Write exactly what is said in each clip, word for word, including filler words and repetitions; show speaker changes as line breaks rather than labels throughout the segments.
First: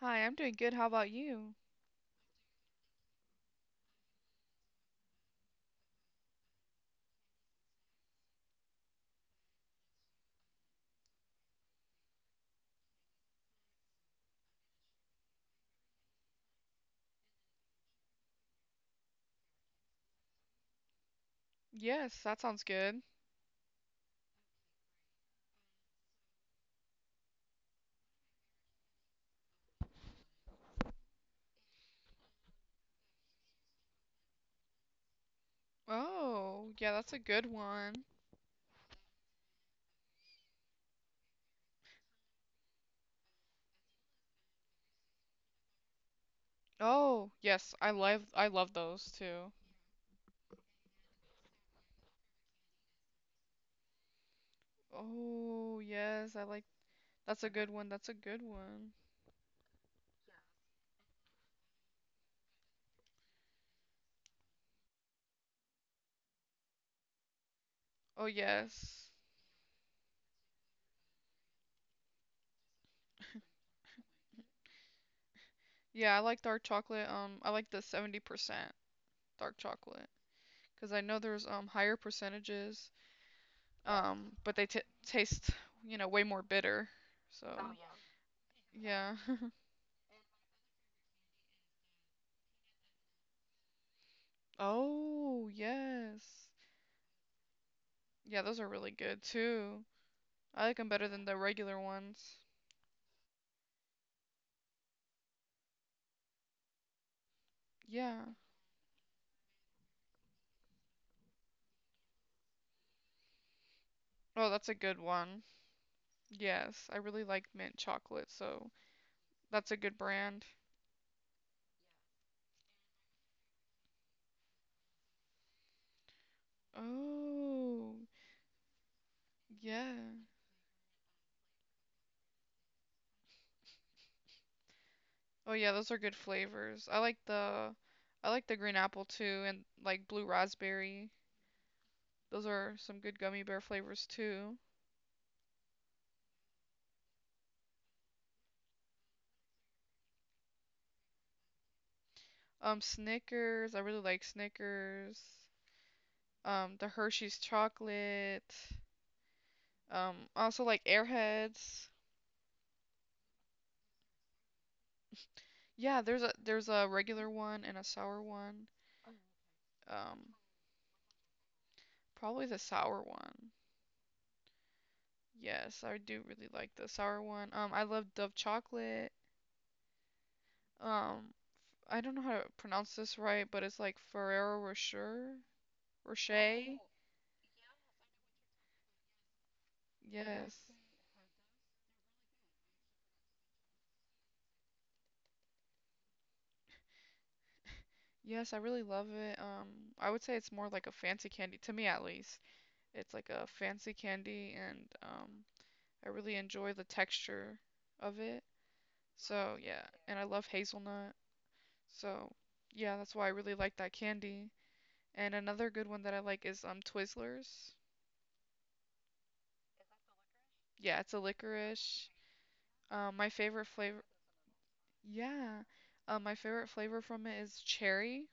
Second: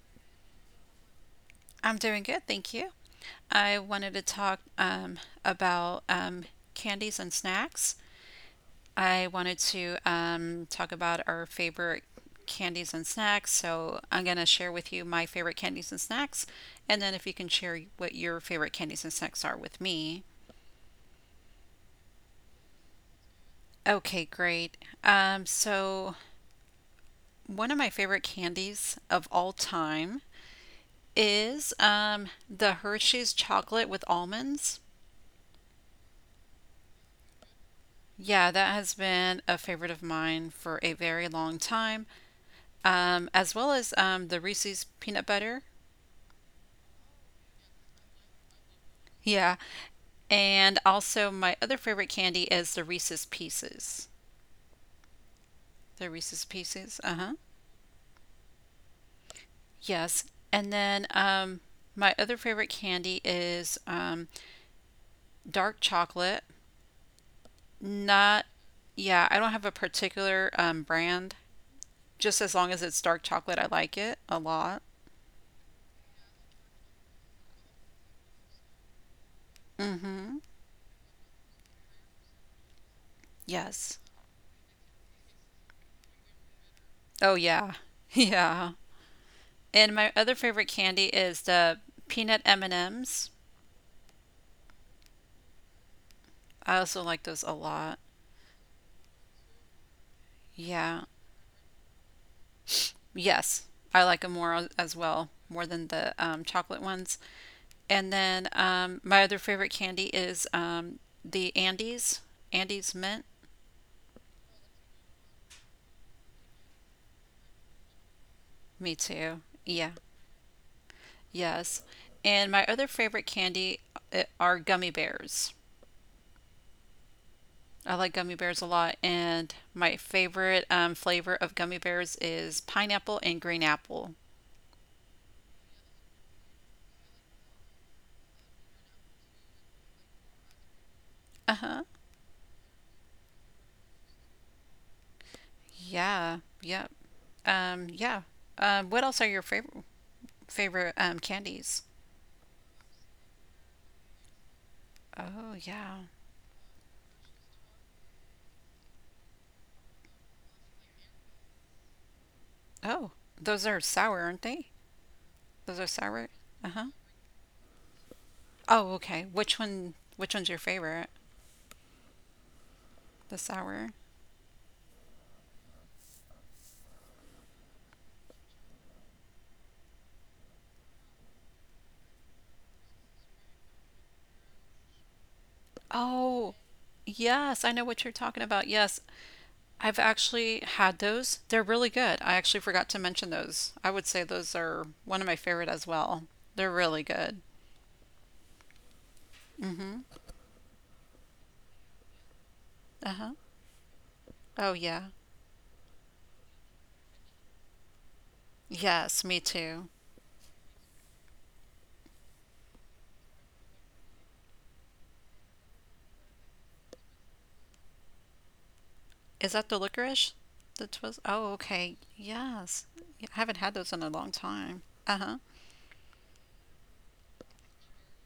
Hi, I'm doing good. How about you?
I'm doing good, thank you. I wanted to talk um, about um, candies and snacks. I wanted to um, talk about our favorite candies and snacks. So I'm going to share with you my favorite candies and snacks, and then if you can share what your favorite candies and snacks are with me.
Yes, that sounds good.
Okay, great. Um, so one of my favorite candies of all time is um, the Hershey's chocolate with almonds.
Oh, yeah, that's a good one.
Yeah, that has been a favorite of mine for a very long time, um, as well as um, the Reese's peanut butter.
Oh, yes, I love I love those too.
Yeah. And also, my other favorite candy is the Reese's Pieces.
Oh,
The
yes, I
Reese's
like
Pieces. Uh huh.
that's a good one. That's a good one.
Yes. And then um, my other favorite candy is um, dark chocolate.
Oh,
Not,
yes.
yeah, I don't have a particular um, brand. Just as long as it's dark chocolate, I like it a lot.
Yeah, I like dark chocolate. Um, I like the seventy percent dark
Mm
chocolate
hmm.
because I know there's um higher percentages.
Yes.
Um, but they t taste, you know, way more bitter.
Oh,
So,
yeah. Yeah.
yeah.
And my other favorite candy is the peanut M&Ms.
Oh, yes.
I also like those a lot.
Yeah, those are really good too. I like them better
Yeah.
than the regular ones.
Yes. I like them more as- as well, more than the um, chocolate ones. And
Yeah.
then um, my other favorite candy is um, the Andes, Andes mint.
Oh, that's a good one. Yes, I really like mint chocolate, so
Me too.
that's a good
Yeah.
brand.
Yes. And my other favorite candy uh, are gummy bears.
Oh,
I like gummy bears a lot, and
yeah.
my favorite um, flavor of gummy bears is pineapple and green apple.
Oh, yeah, those are good flavors. I like the I like the green apple too and like blue raspberry.
Uh huh.
Those are some good gummy bear flavors too.
Yeah, yep. um, yeah. Um, what else are your favorite favorite um, candies?
Um, Snickers, I really like Snickers.
Oh yeah.
Um, the Hershey's chocolate. Um, I also like Airheads.
Oh, those are sour, aren't they? Those are
Yeah, there's a
sour.
there's
Uh
a
huh.
regular one and a sour one.
Oh okay. Which one?
Um,
Which one's your favorite?
probably the sour
The
one.
sour.
Yes, I do really like the sour one. Um, I love Dove chocolate. Um, I don't know how to pronounce this right, but it's like Ferrero Rocher,
Oh
Rocher.
yes, I know what you're talking about. Yes, I've
Yes.
actually had those. They're really good. I actually forgot to mention those. I would say those are one of my favorite as well. They're really good.
Yes, I really love it. Um,
Mm-hmm.
I would say it's more like a fancy candy to me at least. It's like
Uh-huh.
a fancy candy
Oh
and
yeah.
um I really enjoy the texture of it.
Yes, me
So, yeah,
too.
and I love hazelnut. So, yeah, that's why I really like that candy. And another good one that I like is um Twizzlers.
Is that the licorice? The
Yeah, it's a
twist. Oh, okay.
licorice.
Yes.
Um, my
Yeah, I haven't
favorite
had those
flavor,
in a long time. Uh huh.
yeah, uh, my favorite flavor from it is cherry.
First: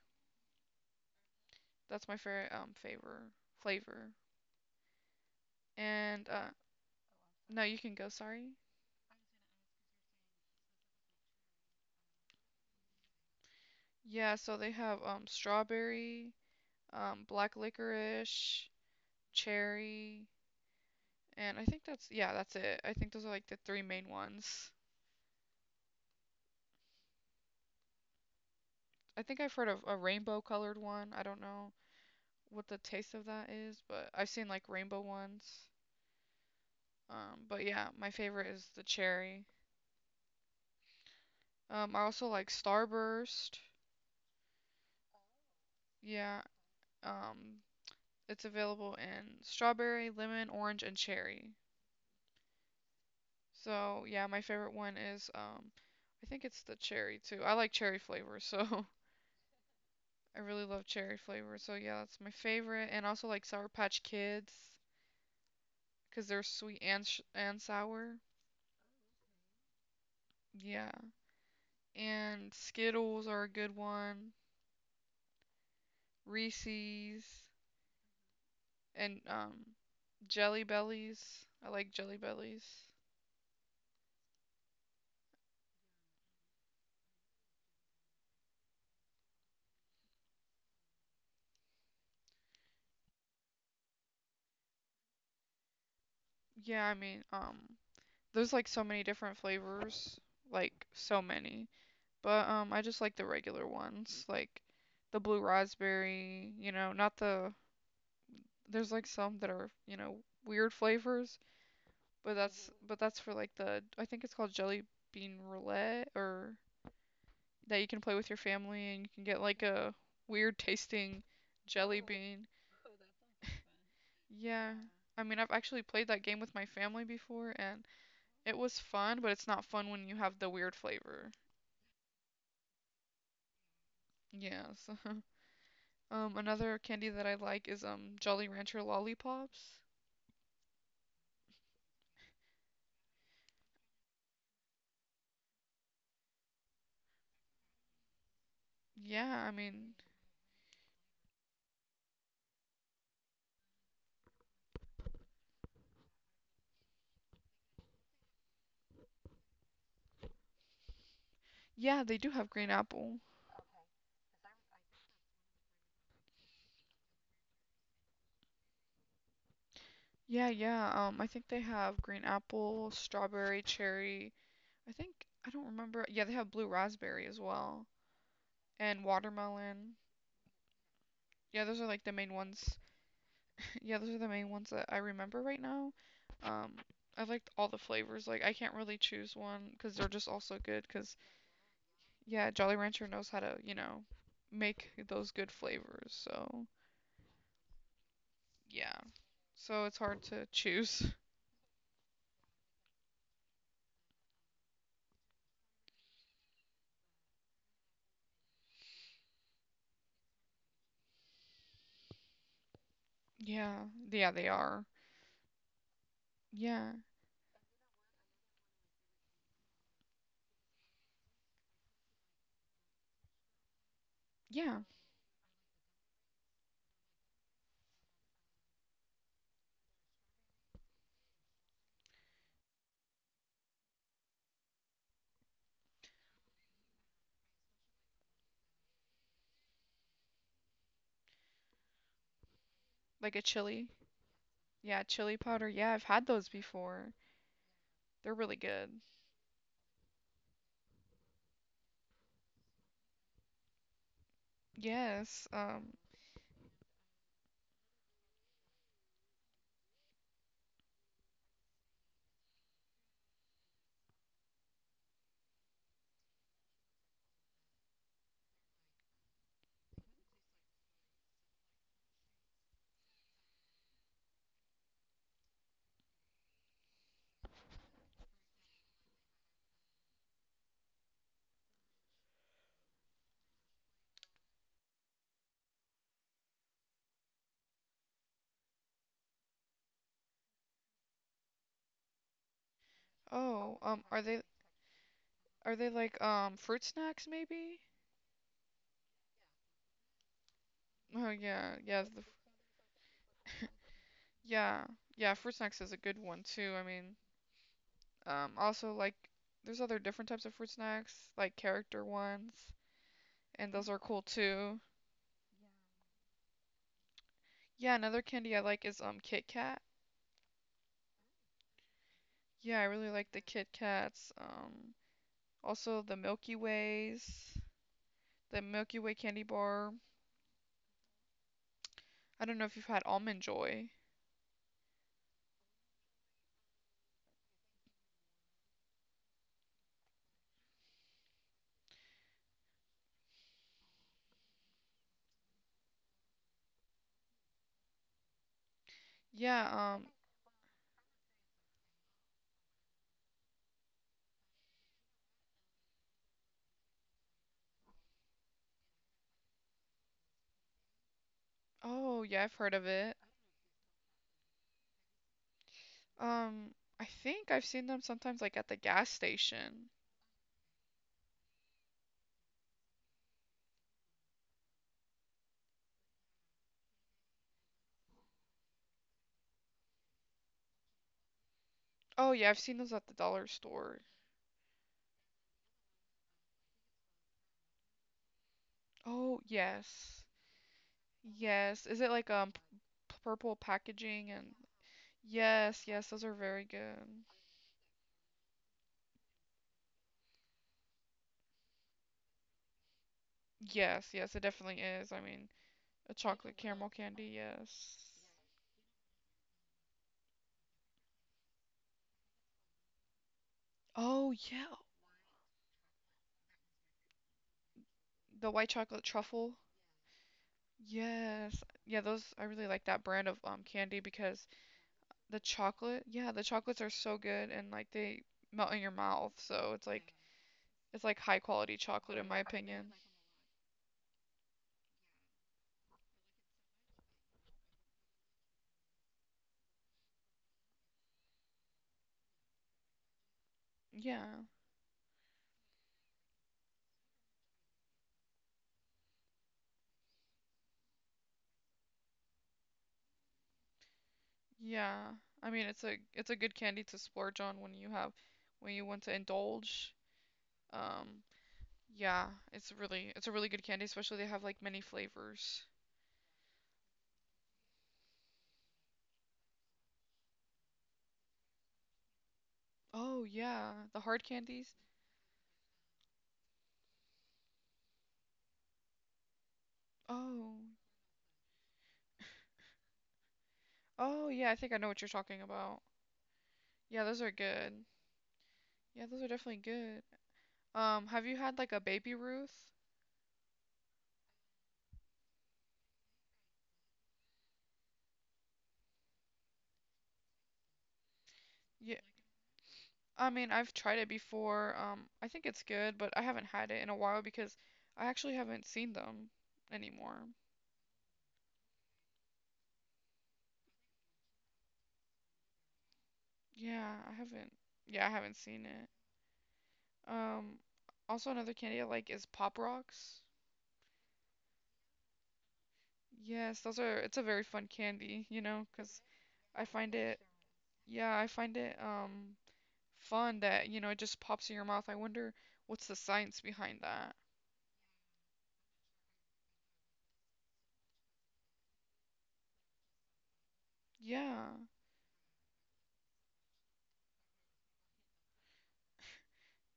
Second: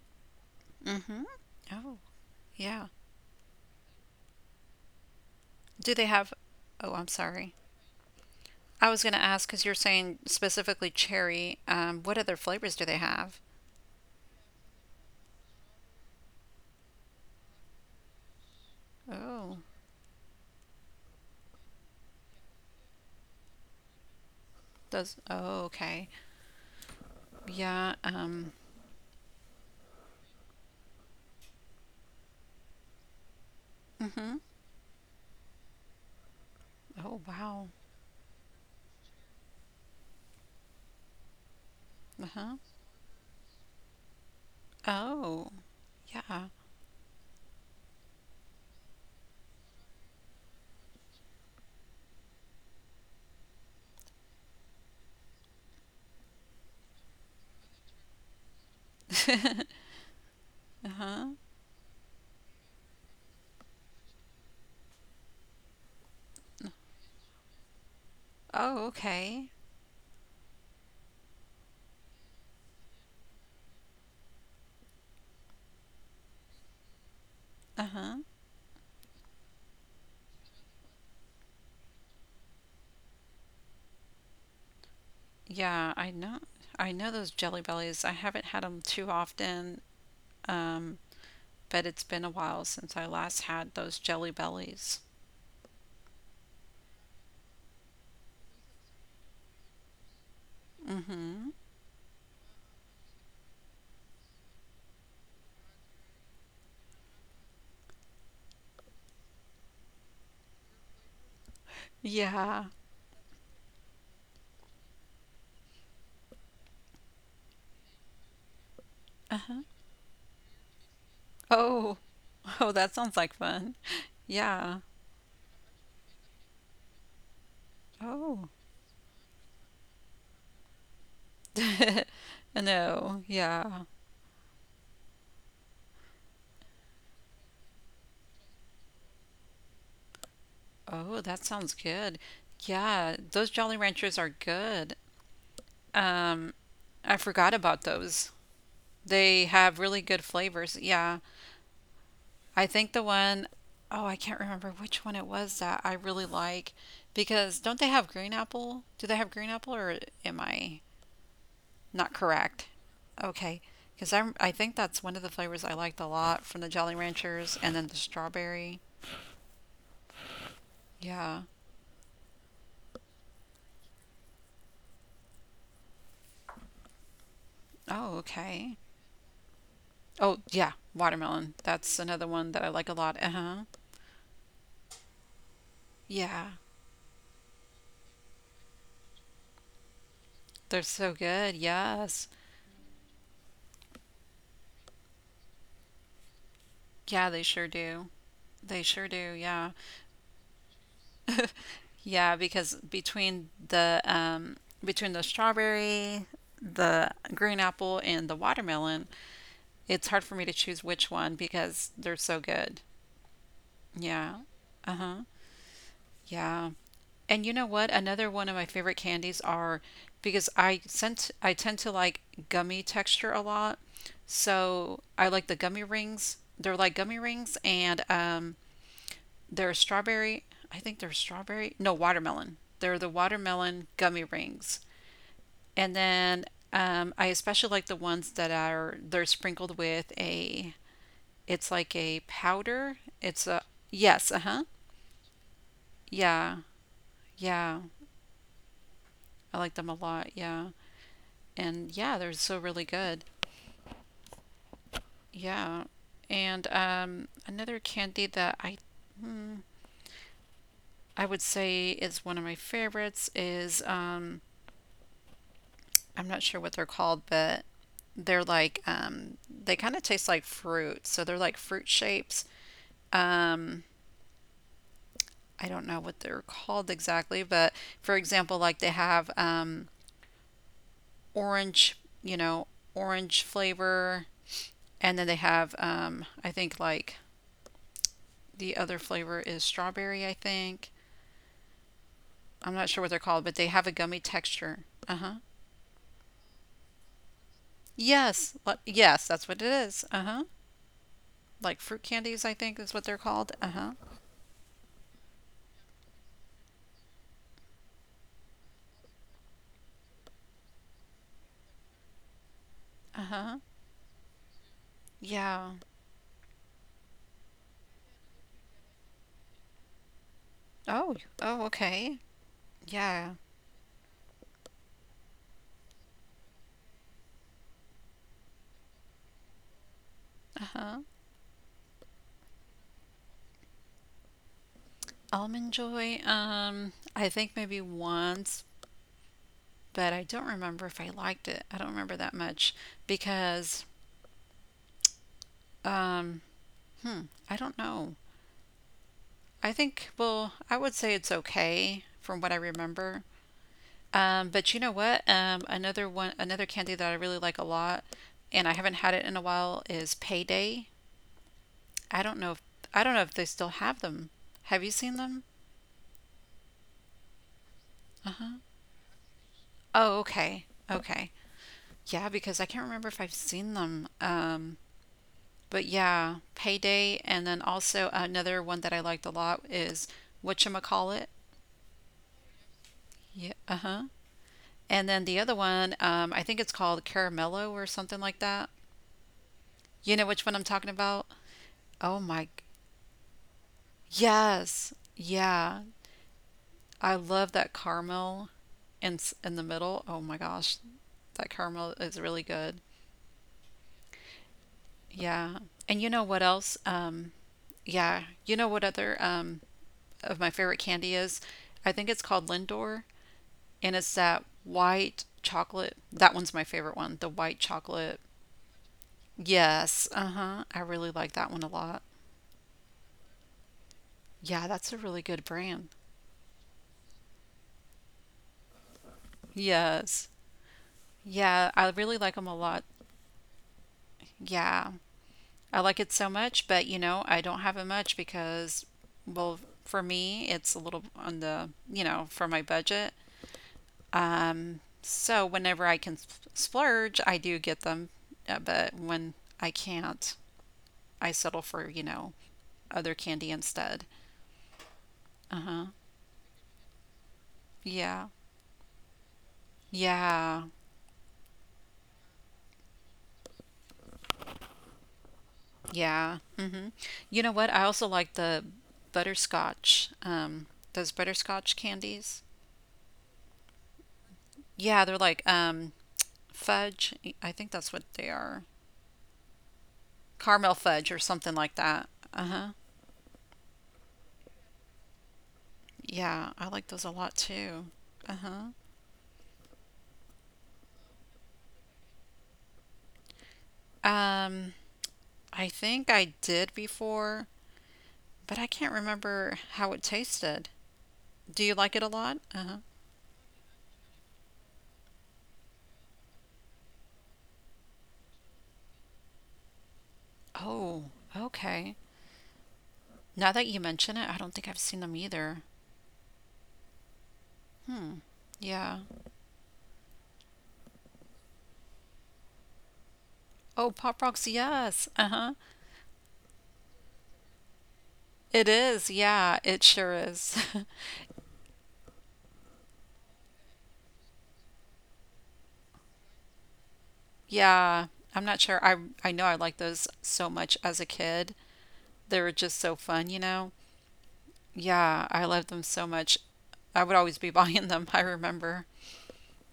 Mm hmm. Oh,
That's my favorite um
yeah.
favor flavor.
Do they
And
have?
uh,
Oh, I'm sorry.
no, you can go. Sorry.
I was going to ask because you're saying specifically cherry. Um, what other flavors do they have?
Yeah, so they have um strawberry, um black licorice,
Oh,
cherry, and I think that's yeah, that's it. I think those are like the three main ones.
does. Oh, okay. Yeah. Um.
I think I've heard of a rainbow colored one. I don't know what the taste of that is, but
Mm
I've
hmm.
seen like rainbow ones.
Oh,
Um, but
wow.
yeah, my favorite is the cherry. Um, I also
Uh
like
huh.
Starburst.
Oh,
Yeah,
yeah.
um, it's available in strawberry, lemon, orange, and cherry. So yeah, my favorite one is um, I think it's the cherry too. I like cherry flavor, so I really love
uh
cherry
huh.
flavor. So yeah, that's my favorite, and also like Sour Patch Kids because they're sweet and sh- and sour.
Oh, okay.
Yeah, and Skittles are a good one. Reese's
Uh huh.
and um Jelly Bellies. I like Jelly Bellies.
Yeah, I know. I know those Jelly Bellies. I haven't had them too often, um, but it's been a while since I last had those Jelly Bellies.
Yeah, I mean, um there's like so many different flavors, like so
Mm-hmm.
many. But um I just like the regular ones, like the blue raspberry, you know, not the there's like some that are, you know, weird flavors, but
Yeah.
that's but that's for like the I think it's called jelly bean roulette or that you can play with your family and you can get like
Uh-huh.
a weird tasting
Oh,
jelly bean.
oh, that sounds like fun.
Yeah. Yeah.
Yeah.
I mean, I've actually played that game with my family before, and
Oh.
it was fun, but it's not fun when you have the weird flavor.
No. Yeah.
Yes. Um, another candy that I like is um Jolly Rancher lollipops.
Oh, that sounds good. Yeah, those Jolly Ranchers are good. Um, I forgot about those.
Yeah,
They
I
have
mean,
really good flavors. Yeah. I think the one, oh, I can't remember which one it was that I really like because don't they have green apple? Do they have green apple or am I
yeah, they
not
do have green
correct?
apple.
Okay, because I I think that's one of the flavors I liked a lot from the Jolly Ranchers and then the strawberry.
Yeah, yeah. Um, I
Yeah.
think they have green apple, strawberry, cherry. I think I don't remember. Yeah, they have blue raspberry as well,
Oh, okay.
and watermelon.
Oh, yeah, watermelon.
Yeah, those are
That's
like the
another
main
one that I
ones.
like a lot. Uh-huh.
Yeah, those are the main ones that I remember right now.
Yeah.
Um, I liked all the flavors. Like I can't really choose one because they're just all so good.
They're
Because
so good. Yes.
yeah, Jolly Rancher knows how to, you know, make those good flavors. So
Yeah, they sure do. They
yeah,
sure do. Yeah.
so it's hard to choose.
Yeah, because between the um, between the strawberry, the green apple, and the watermelon, it's hard for me to choose which one because they're so good.
Yeah, yeah,
Yeah.
they are.
Uh-huh. Yeah.
Yeah,
And you know what? Another one of my favorite candies are because I sent I tend to like gummy texture a lot.
yeah,
So I like the gummy rings. They're like gummy rings and um they're strawberry. I think they're strawberry. No, watermelon. They're the watermelon gummy rings. And then um, I especially like the ones that are they're sprinkled with a it's like a powder.
like a
It's a
chili.
yes, uh-huh.
Yeah, chili powder. Yeah, I've had those
Yeah.
before.
Yeah.
They're really good.
I like them a lot. Yeah. And yeah, they're so really good.
Yes.
Yeah.
Um.
And um, another candy that I I would say is one of my favorites is um, I'm not sure what they're called, but they're like um, they kind of taste like fruit. So they're like fruit shapes. Um, I don't know what they're called exactly, but for example, like they have um, orange, you know, orange flavor, and then they have, um, I think, like the other flavor is strawberry, I think. I'm not sure what they're called, but they
Oh.
have a
Um. Are
gummy
they
texture. Uh huh.
are they like um fruit snacks maybe?
Yes. le- Yes, that's what it is. Uh huh.
Oh yeah,
Like
yeah,
fruit
the
candies, I think is what they're called. Uh huh.
Yeah, yeah, fruit snacks is a good one too. I mean, um, also like there's other different types of fruit snacks, like character ones,
Uh huh.
and those are cool too.
Yeah.
Yeah, another candy I like is um Kit Kat.
Oh. Oh, okay.
Yeah, I really like
Yeah.
the Kit Kats. Um, also the Milky Ways, the Milky Way candy bar.
Uh huh.
I don't know if you've had Almond Joy.
Almond Joy, um, I think maybe once, but I don't remember if I liked it. I don't remember that much because, um, hmm, I don't know.
Yeah,
I
um,
think, well, I would say it's okay from what I remember. Um, but you know what? Um, another one, another candy that I really like a lot, and I haven't had it in a while is Payday.
oh
I don't
yeah, I've
know if
heard of
I don't
it.
know if they still have them. Have you seen them?
Um, I think I've seen them
Uh
sometimes like
huh.
at the gas station.
Oh, okay. Okay. Yeah, because I can't remember if I've seen them. Um, But yeah, Payday, and then also another one that I liked a lot is whatchamacallit.
Oh yeah, I've seen those at the dollar
Yeah, uh
store.
huh. And then the other one, um, I think it's called Caramello or something like that.
Oh,
You
yes.
know which one I'm talking about?
Yes. Is it
Oh
like
my,
um p- purple packaging and
yes, yeah.
yes, yes, those are very good.
I love that caramel in s- in the middle. Oh my gosh, that caramel is really good.
Yes, yes, it definitely is. I mean,
Yeah. And you
a
know what
chocolate
else?
caramel candy,
Um,
yes.
yeah, you know what other um of my favorite candy is? I think it's called Lindor. And it's
Oh,
that
yeah.
white chocolate. That one's my favorite one, the white chocolate.
The white chocolate truffle.
Yes, uh-huh. I really like that one
Yes.
a
Yeah,
lot.
those I really like that brand of um candy because
Yeah, that's a really
the
good brand.
chocolate, yeah, the chocolates are so good and like they melt in your mouth. So it's like
Yes.
it's like high
Yeah,
quality
I
chocolate
really
in
like
my
them a lot.
opinion.
Yeah. I like it so much, but you know, I don't have it much because well, for me, it's a little on the, you know, for my budget.
Yeah.
Um, so whenever I can sp- splurge, I do get them, uh, but when I can't, I settle for, you know, other candy instead.
Yeah. I mean, it's
Uh-huh.
a it's a good candy to splurge on when you have
Yeah.
when you want to indulge.
Yeah.
Um, yeah, it's really it's a really good candy, especially they have like many flavors.
Yeah. hmm You know what? I also like the butterscotch. Um, those butterscotch candies.
Oh, yeah, the hard candies.
Yeah, they're like um fudge. I think that's what they are.
Oh.
Caramel fudge or something like that. Uh-huh.
Oh, yeah, I think I know what you're talking about.
Yeah, I like
Yeah,
those a
those are
lot
good.
too. Uh-huh.
Yeah, those are definitely good. Um, have you had like a baby Ruth?
Um, I think I did before, but I can't remember how it tasted. Do you
Yeah,
like it a lot? Uh-huh.
I mean, I've tried it before. Um, I think it's good, but I haven't had it in a while because I actually haven't seen them anymore.
Oh, okay. Now that you mention it, I don't think I've seen them either.
Yeah, I haven't. Yeah, I
Hmm.
haven't seen it.
Yeah.
Um, also another candy I like is Pop Rocks.
Oh, Pop Rocks. Yes. Uh-huh.
Yes, those are. It's a very fun candy, you know,
It
'cause
is. Yeah,
I
it
find
sure
it.
is.
Yeah, I find it um fun that, you know, it just pops in your mouth. I wonder what's the science behind that.
Yeah. I'm not sure. I I know I liked those so much as a kid. They were just so fun, you know.
Yeah.
Yeah, I loved them so much. I would always be buying them, I remember.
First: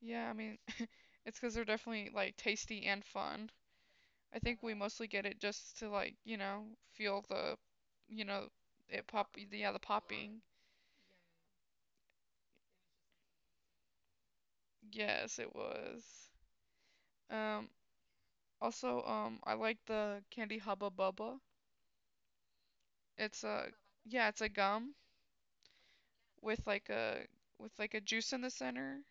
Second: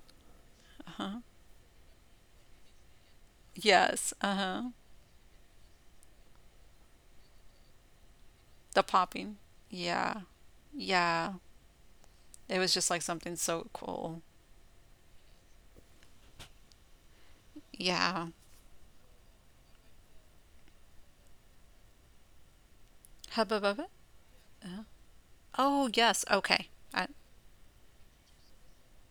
Yeah, I mean,
Uh-huh.
it's 'cause they're definitely like tasty and fun.
Yes.
I think
Uh-huh.
we mostly get it just to like, you know, feel the, you know,
The
it pop,
popping.
yeah, the
Yeah.
popping.
Yeah. It was just like something so cool.
Yes, it was. Um,
Yeah.
also, um, I like the candy Hubba Bubba. It's
Hubba
a
bubba.
yeah, it's a
Uh,
gum
oh, yes.
with
Okay.
like
I,
a with like a juice in the center.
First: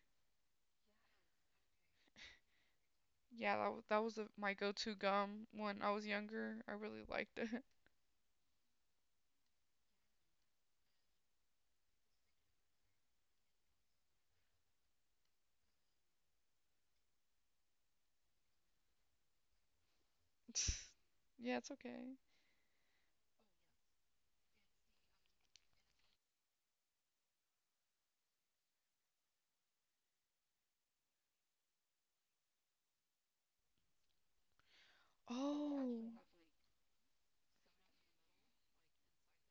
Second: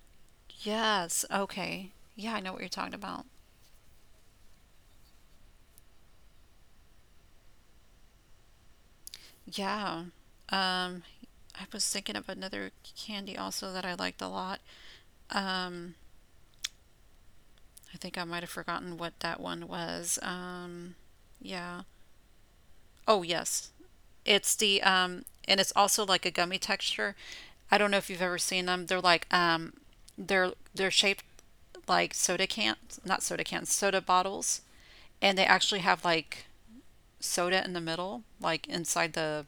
yes. Okay. Yeah, I know what you're talking about.
Yeah, that wa- that was a, my go-to gum when I was younger. I really liked it.
Yeah. Um, I was thinking of another candy also that I liked a lot. Um, I think I might have forgotten what that one was. Um,
Yeah, it's
yeah.
okay.
Oh, yes. It's the um and it's also like a gummy texture. I don't know if you've ever seen them. They're like um they're they're shaped like soda cans, not soda cans, soda bottles, and they actually have
Oh,
like soda in the middle, like inside the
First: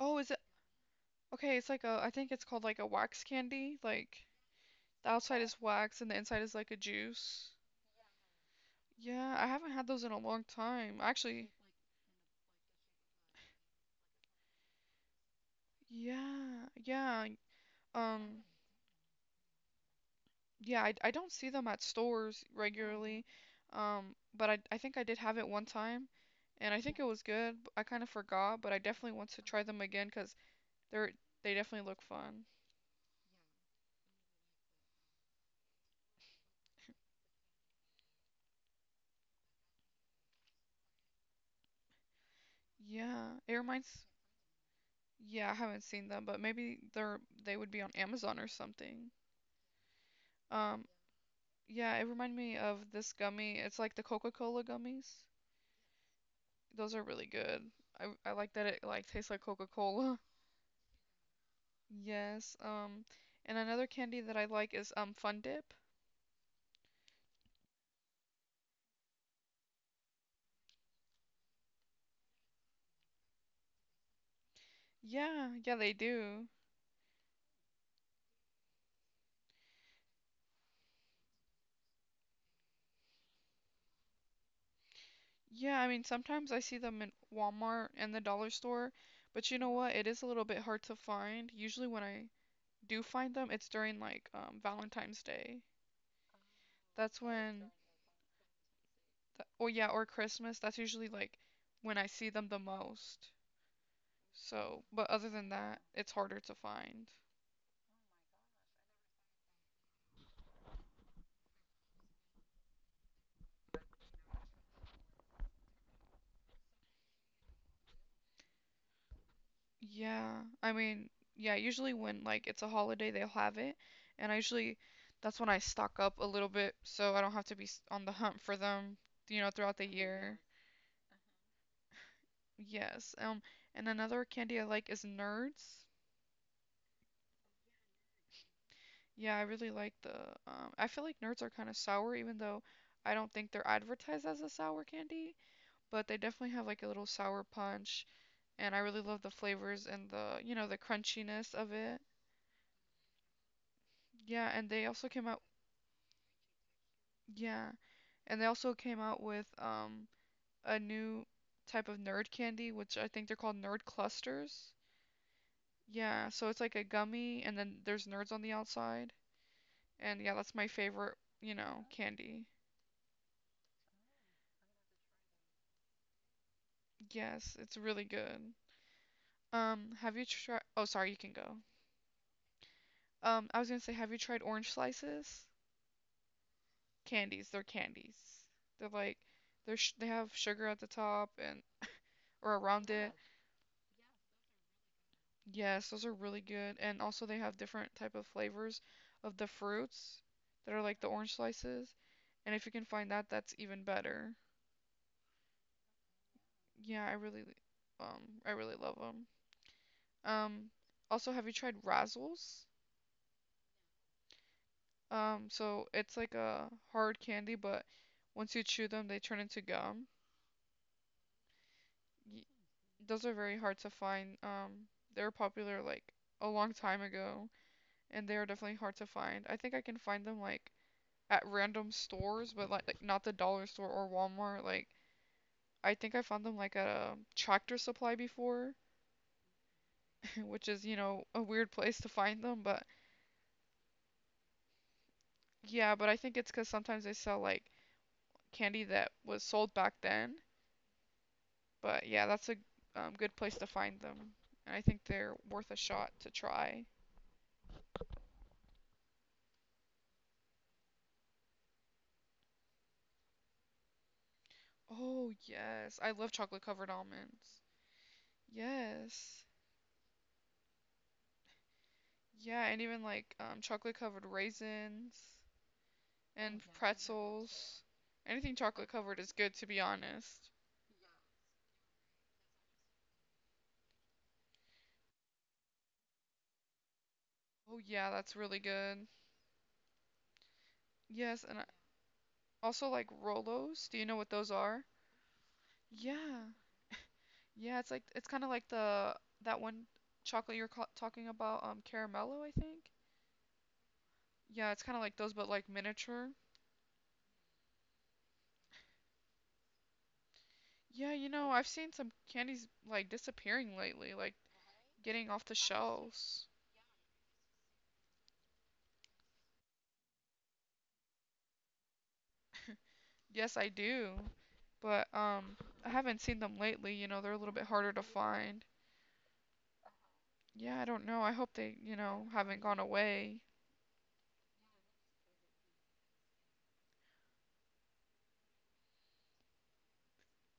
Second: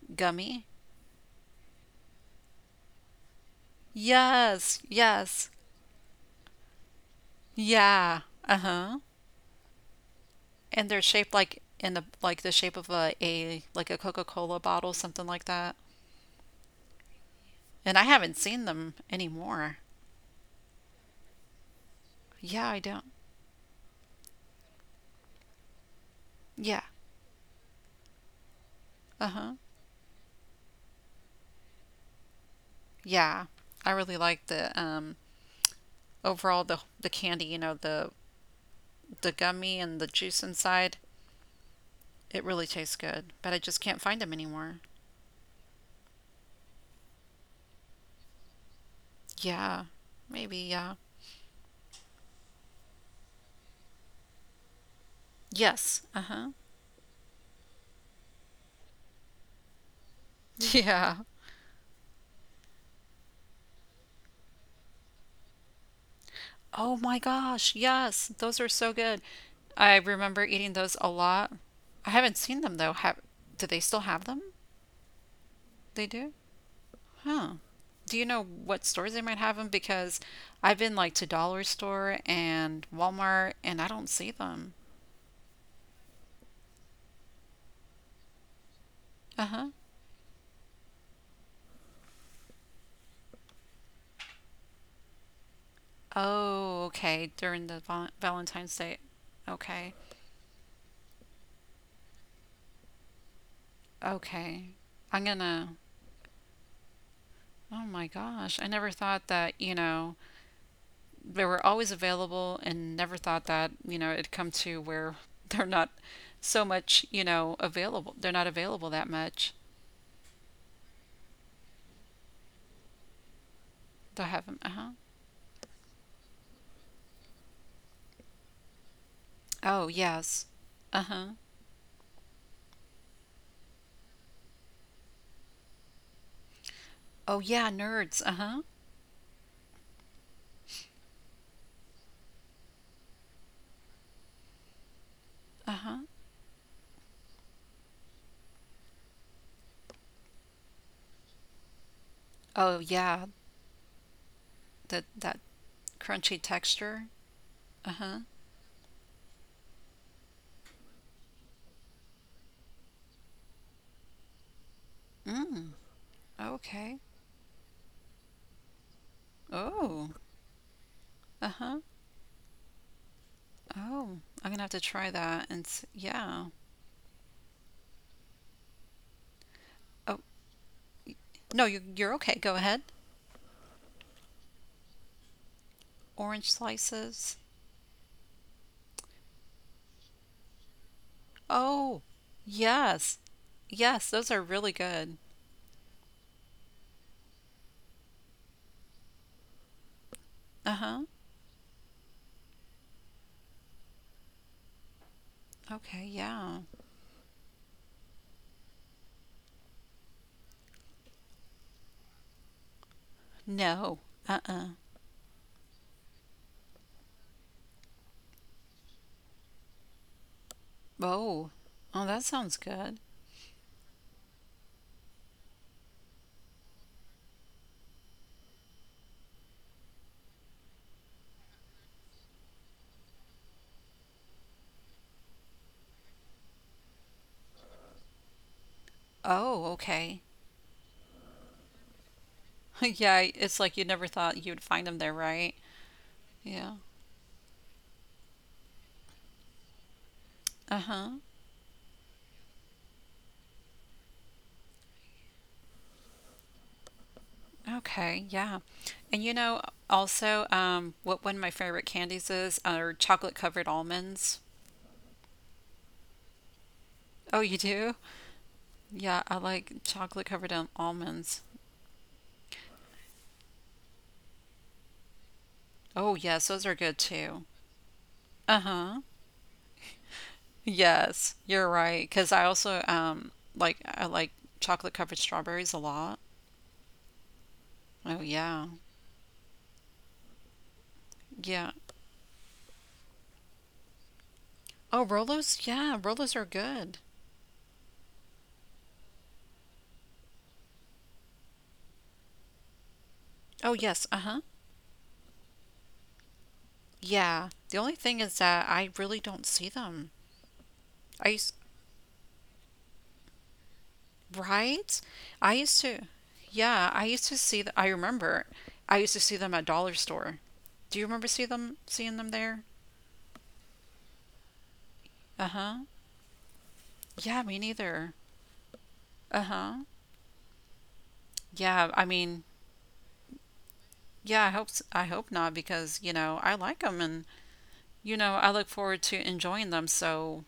oh, is it
gummy.
okay? It's like a I think it's called like a wax candy. Like
Yes,
the outside
yes.
is wax and the inside is like a juice.
Yeah. Uh-huh.
Yeah, I haven't had those in a long
And
time.
they're shaped
Actually,
like in the like the shape of a, a like a Coca-Cola bottle, something like that.
yeah, yeah.
And I haven't
Um.
seen them anymore.
Yeah, I, I don't see them at stores hmm
Yeah, I don't.
regularly, um, but I, I think I did have it one time, and
Yeah.
I think it was good. b- I kind of forgot, but I definitely want to
Uh-huh.
try them again because they're they definitely look fun.
Yeah. I really like the um overall the the candy, you know, the the gummy and the juice inside. It really tastes good,
Yeah,
but
it
I just can't
reminds.
find them anymore.
Yeah, I haven't seen them, but maybe they're they would be on Amazon or something.
Yeah. Maybe,
Um,
yeah.
yeah, it reminded me of this gummy. It's like the Coca-Cola gummies.
Yes. Uh-huh.
Those are really good. I I like that it like tastes like Coca-Cola.
Yeah.
Yes. Um, and another candy that I like is um Fun Dip.
Oh my gosh, yes. Those are so good. I remember eating those a lot. I haven't seen them though. Have Do they still have them?
Yeah, yeah, they
They do?
do.
Huh. Do you know what stores they might have them? Because I've been like to Dollar Store and Walmart and I don't see them.
Yeah, I mean, sometimes I see them in Walmart and the dollar store,
Uh
but you
huh.
know what? It is a little bit hard to find. Usually when I do find them, it's during like um, Valentine's Day.
Oh,
That's
okay. During
when,
the val- Valentine's Day.
th oh yeah,
Okay.
or Christmas. That's usually like when I see them the most.
Okay.
So, but
I'm
other than
gonna.
that, it's harder to find.
Oh my gosh. I never thought that, you know, they were always available and never thought that, you know, it'd come to where they're not so much, you know, available. They're not available that much.
Yeah, I mean, yeah, usually when like it's a holiday, they'll have it,
They'll
and I
have them. Uh
usually
huh.
that's when I stock up a little bit so I don't have to be s- on the hunt for them, you know, throughout
Oh,
the year.
yes. Uh huh.
Yes. Um, and another candy I like is Nerds.
Oh, yeah, nerds. Uh huh.
Yeah, I really like the um I feel like Nerds are kind of sour even though I don't think they're advertised as a sour candy,
Uh huh.
but they definitely have like a little sour punch and I really love the flavors and the, you know, the crunchiness of it.
Oh, yeah.
Yeah, and they
That,
also came
that
out
crunchy texture.
yeah.
Uh huh.
And they also came out with um a new type of nerd candy, which I think they're called nerd clusters.
Mm.
Yeah, so it's like a
Okay.
gummy and then there's nerds on the outside.
Oh.
And yeah, that's my favorite,
Uh
you
huh.
know, candy.
Oh, I'm gonna have to try that and s yeah.
Yes, it's really good. Um, have
Oh,
you tried Oh, sorry, you can go.
no, you you're okay. Go ahead.
Um, I was gonna say, have you tried orange slices?
Orange slices.
Candies, they're candies. They're like they're sh they have sugar at the top and
Oh,
or around it.
yes. Yes, those are really good.
Yes, those are really good. And also they have different type of flavors of the fruits that are
Uh-huh.
like the orange slices. And if you can find that, that's even better.
Okay, yeah.
Yeah, I really um I really love them. Um also have you tried Razzles?
No. Uh-uh.
Um so it's like a hard candy, but once you chew them, they turn into gum.
Oh. Oh, that
Y
sounds good.
Those are very hard to find. Um they were popular like a long time ago, and they are definitely hard to find. I think I can find them like at random stores, but like, like not the dollar store or Walmart. Like I think I found them like at a tractor supply before,
Oh, okay.
which is you know a weird place to find them. But
Yeah, it's like you never thought you'd find them there, right?
yeah, but I think it's because
Yeah.
sometimes they sell like candy that was sold back then.
Uh-huh.
But yeah, that's a um, good place to find them, and I think they're worth a shot to try.
Okay, yeah. And you know, also, um, what one of my favorite candies is are chocolate covered almonds.
Oh yes, I love chocolate covered
Oh, you
almonds.
do? Yeah, I
Yes.
like chocolate covered almonds.
Yeah, and even like um, chocolate covered raisins.
Oh, yes,
And
those are good too.
pretzels. Anything chocolate
Uh-huh.
covered is good, to be honest.
Yes, you're right. Because I also um like I like chocolate covered strawberries a lot.
Oh yeah,
Oh
that's really
yeah,
good. Yes, and I
yeah.
also like Rolos. Do you know what those are?
Oh Rolos, yeah, Rolos are
Yeah,
good.
yeah. It's like it's kind of like the that one chocolate you're ca- talking about, um, Caramello, I think.
Oh yes, uh huh.
Yeah, it's kind of like those, but like miniature.
Yeah. The only thing is that I really don't see them.
Yeah,
I
you know,
used
I've seen some candies like disappearing lately, like
right.
getting off
I
the
used to.
shelves.
Yeah, I used to see. Th- I remember. I used to see them at dollar store. Do you remember see them seeing them there?
Yes, I do, but
Uh
um,
huh.
I haven't seen them lately. You know, they're a
Yeah,
little
me
bit harder to
neither.
find.
Uh huh.
Yeah, I don't know. I hope they, you
Yeah, I
know,
mean.
haven't gone away.
Yeah, I hope s- I hope not because, you know, I like them, and you know, I look forward to enjoying them. So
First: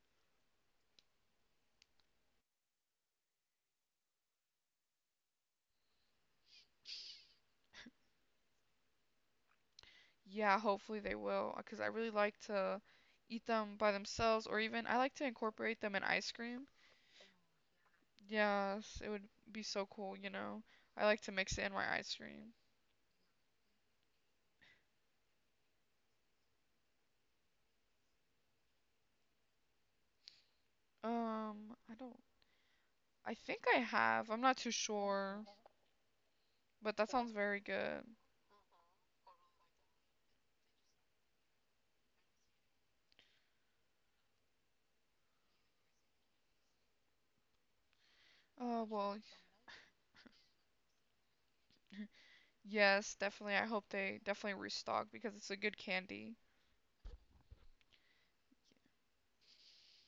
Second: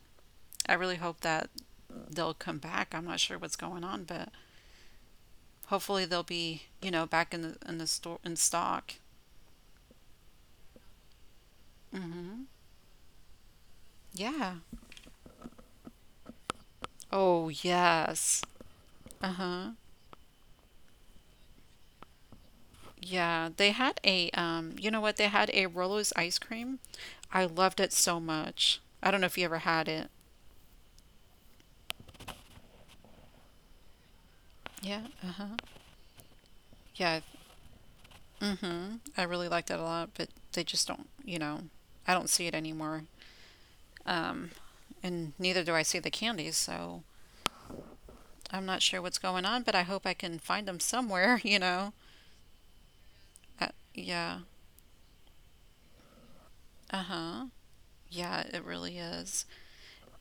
I really hope that they'll come back. I'm not sure what's going on, but hopefully they'll be, you know, back in the in the store in stock.
Yeah, hopefully they will, because I really
Mhm.
like to eat them by
Yeah.
themselves, or even I like to incorporate them in ice cream.
Oh, yes.
Yes, it would
Uh-huh.
be so cool, you know. I like to mix it in my ice cream.
Yeah, they had a um, you know what? They had a Rolo's ice cream. I loved it so much. I don't know if you ever had it.
Um, I don't, I think I have. I'm not too
Yeah, uh-huh.
sure, but
Yeah,
that sounds very good.
hmm I really like that a lot, but they just don't, you know, I don't see it anymore. Um, and neither do I see the candies, so I'm not
Uh,
sure what's
well,
going on, but I hope I can find them somewhere, you know.
yes, definitely.
Uh,
I hope they
yeah.
definitely restock because it's a good candy.
Uh-huh. Yeah, it really is.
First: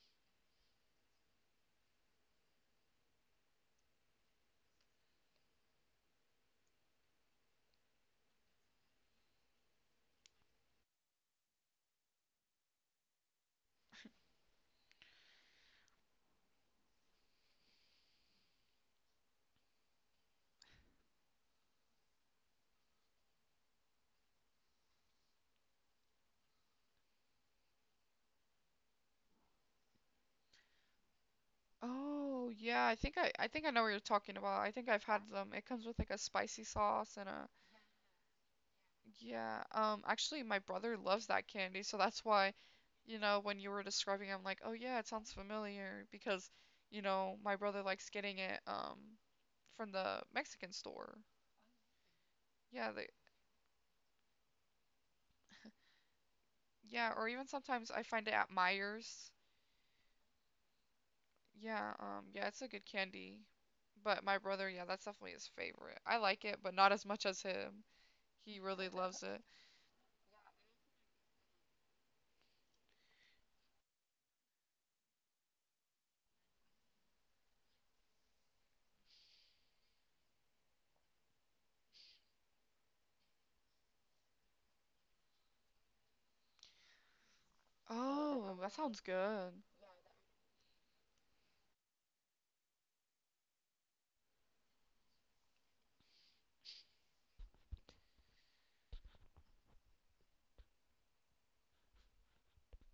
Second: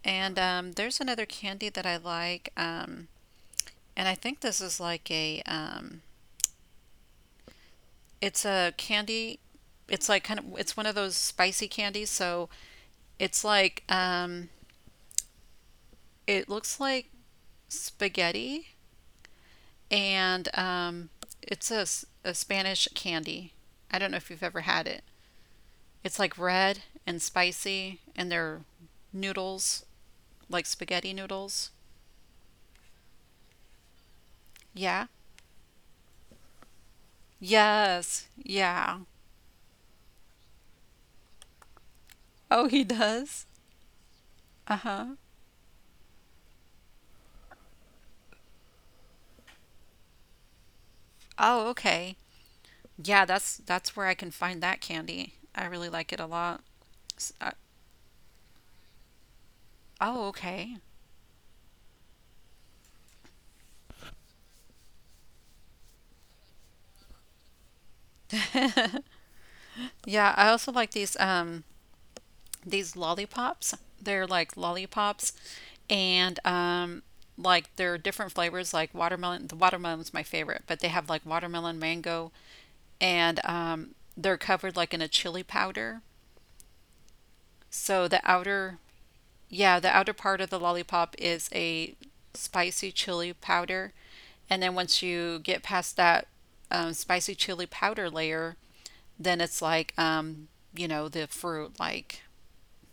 And um, there's another candy that I like, um, and I think this is like a, um, it's a candy. It's like kind of, it's one of those spicy candies, so it's like, um, it looks like spaghetti, and um, it's a a Spanish candy. I don't know if you've ever had it. It's like red and spicy, and they're noodles, like spaghetti noodles.
Oh, yeah, I think I I think I know what you're talking about. I think I've
Yeah?
had them. It comes with like a spicy sauce and a
Yes. Yeah.
yeah. Um, actually my brother loves that candy, so that's why,
Oh, he
you know,
does?
when you were describing it, I'm like, "Oh yeah, it
Uh-huh.
sounds familiar" because, you know, my brother likes getting it um from the Mexican store.
Oh, okay.
Yeah, they
Yeah, that's that's where I can find that candy. I really like it a lot.
yeah, or
S-
even
uh,
sometimes I find it at Meijer's.
Oh, okay.
Yeah, um yeah, it's a good candy. But my brother, yeah, that's definitely his favorite. I like it, but not as much as him. He really loves it.
Yeah, I also like these um these lollipops. They're like lollipops, and um, like there are different flavors. Like watermelon, the watermelon's my favorite, but they have like watermelon, mango, and um, they're covered like in a chili powder. So the
Oh, well, that
outer,
sounds good.
yeah, the outer part of the lollipop is a spicy chili powder, and then once you get past that um, spicy chili powder layer, then it's like um, you know the fruit like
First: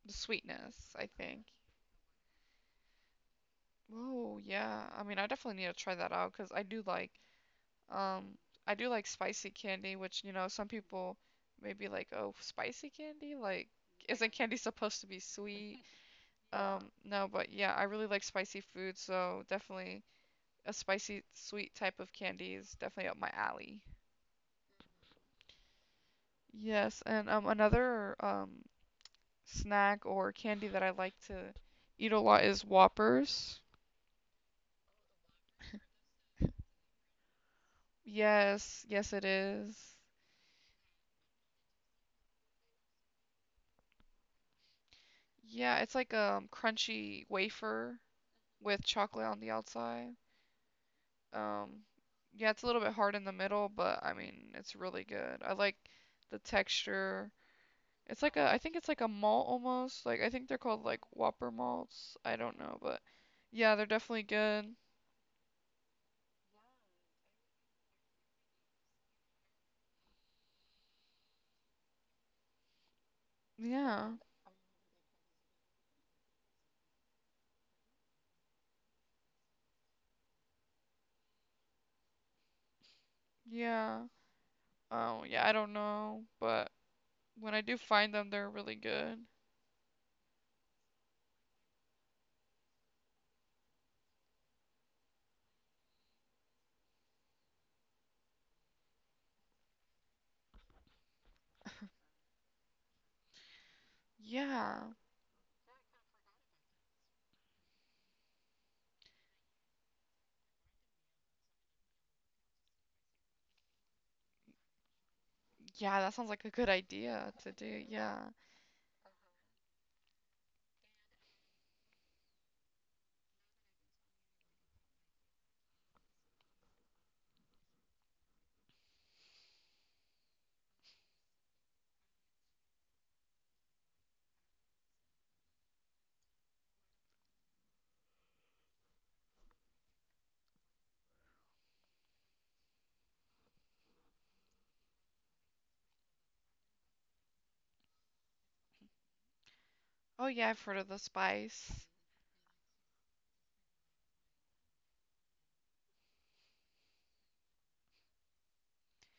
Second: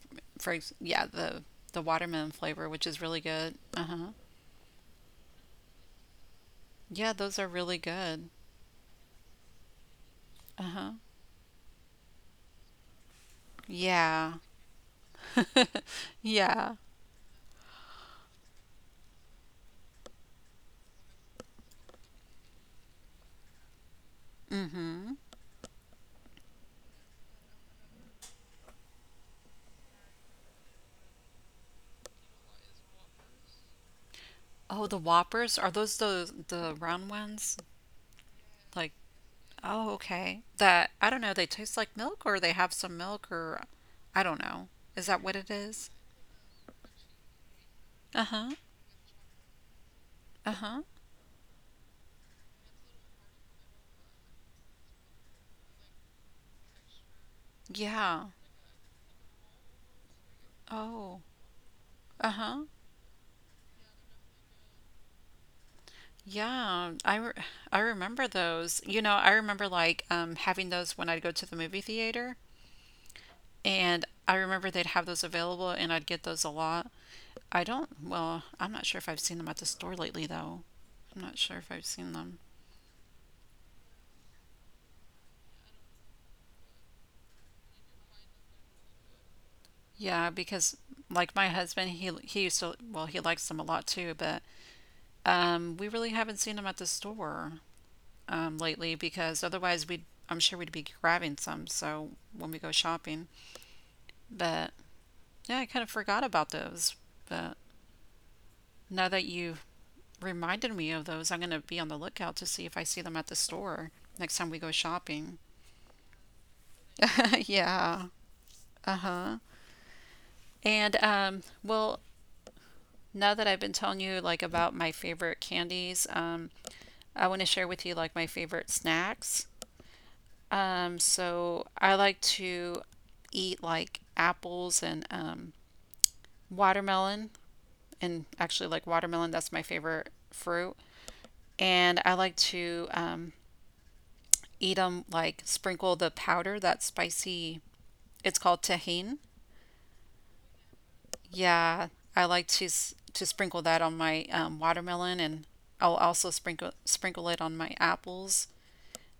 The
for
sweetness,
yeah
I
the
think.
the watermelon flavor, which is really good. Uh huh.
Oh, yeah. I mean, I definitely need to try that out because I do like,
Yeah, those are really good.
um, I do like spicy candy, which, you know,
Uh
some
huh.
people may be like, oh, spicy candy? Like, isn't
Yeah.
candy supposed to be sweet?
yeah.
Um, no, but yeah, I really like spicy food, so definitely a spicy, sweet type of candy is definitely up my alley.
Mm-hmm.
Yes, and um, another um snack or candy that I like to eat a lot is Whoppers.
Oh, the Whoppers? Are those the the round ones?
Yes,
Like,
yes it
oh,
is.
okay. That I don't know, they taste like milk or they have some milk or I don't know. Is that what it
Yeah,
is?
it's like a crunchy wafer
Uh-huh.
with chocolate on the outside.
Uh-huh.
Um, yeah, it's a little bit hard in the middle, but I mean, it's really good. I like the texture. It's
Yeah.
like a, I think it's like a malt almost. Like I think they're called like
Oh.
Whopper malts. I don't
Uh-huh.
know, but yeah, they're definitely good.
Yeah. I re I remember those. You know, I remember like um having those when I'd go to the movie theater. And
Yeah.
I remember they'd have those available, and I'd get those a lot. I don't, well, I'm not sure if I've seen them at the store lately though. I'm not sure if I've seen them.
Yeah. Oh, yeah, I don't know, but when I do find them, they're really good.
Yeah, because like my husband, he he used to, well, he likes them a lot too, but um, we really haven't seen them at the store um, lately because otherwise we'd, I'm sure we'd be grabbing some. So when we go shopping, but
Yeah.
yeah, I kind of forgot about those. But now that you reminded me of those, I'm going to be on the lookout to see if I see them at the store next time we go shopping.
Yeah, that sounds like a good idea to do.
yeah.
Yeah.
And um, well, now that I've been telling you like about my favorite candies, um, I want to share with you like my favorite snacks. Um, so I like to eat like apples and um, watermelon, and actually like watermelon. That's my favorite fruit. And I like to um, eat them like sprinkle the powder, that spicy. It's called tahine.
Oh yeah, I've heard of the spice.
Yeah, I like to s- to sprinkle that on my um, watermelon, and I'll also sprinkle sprinkle it on my apples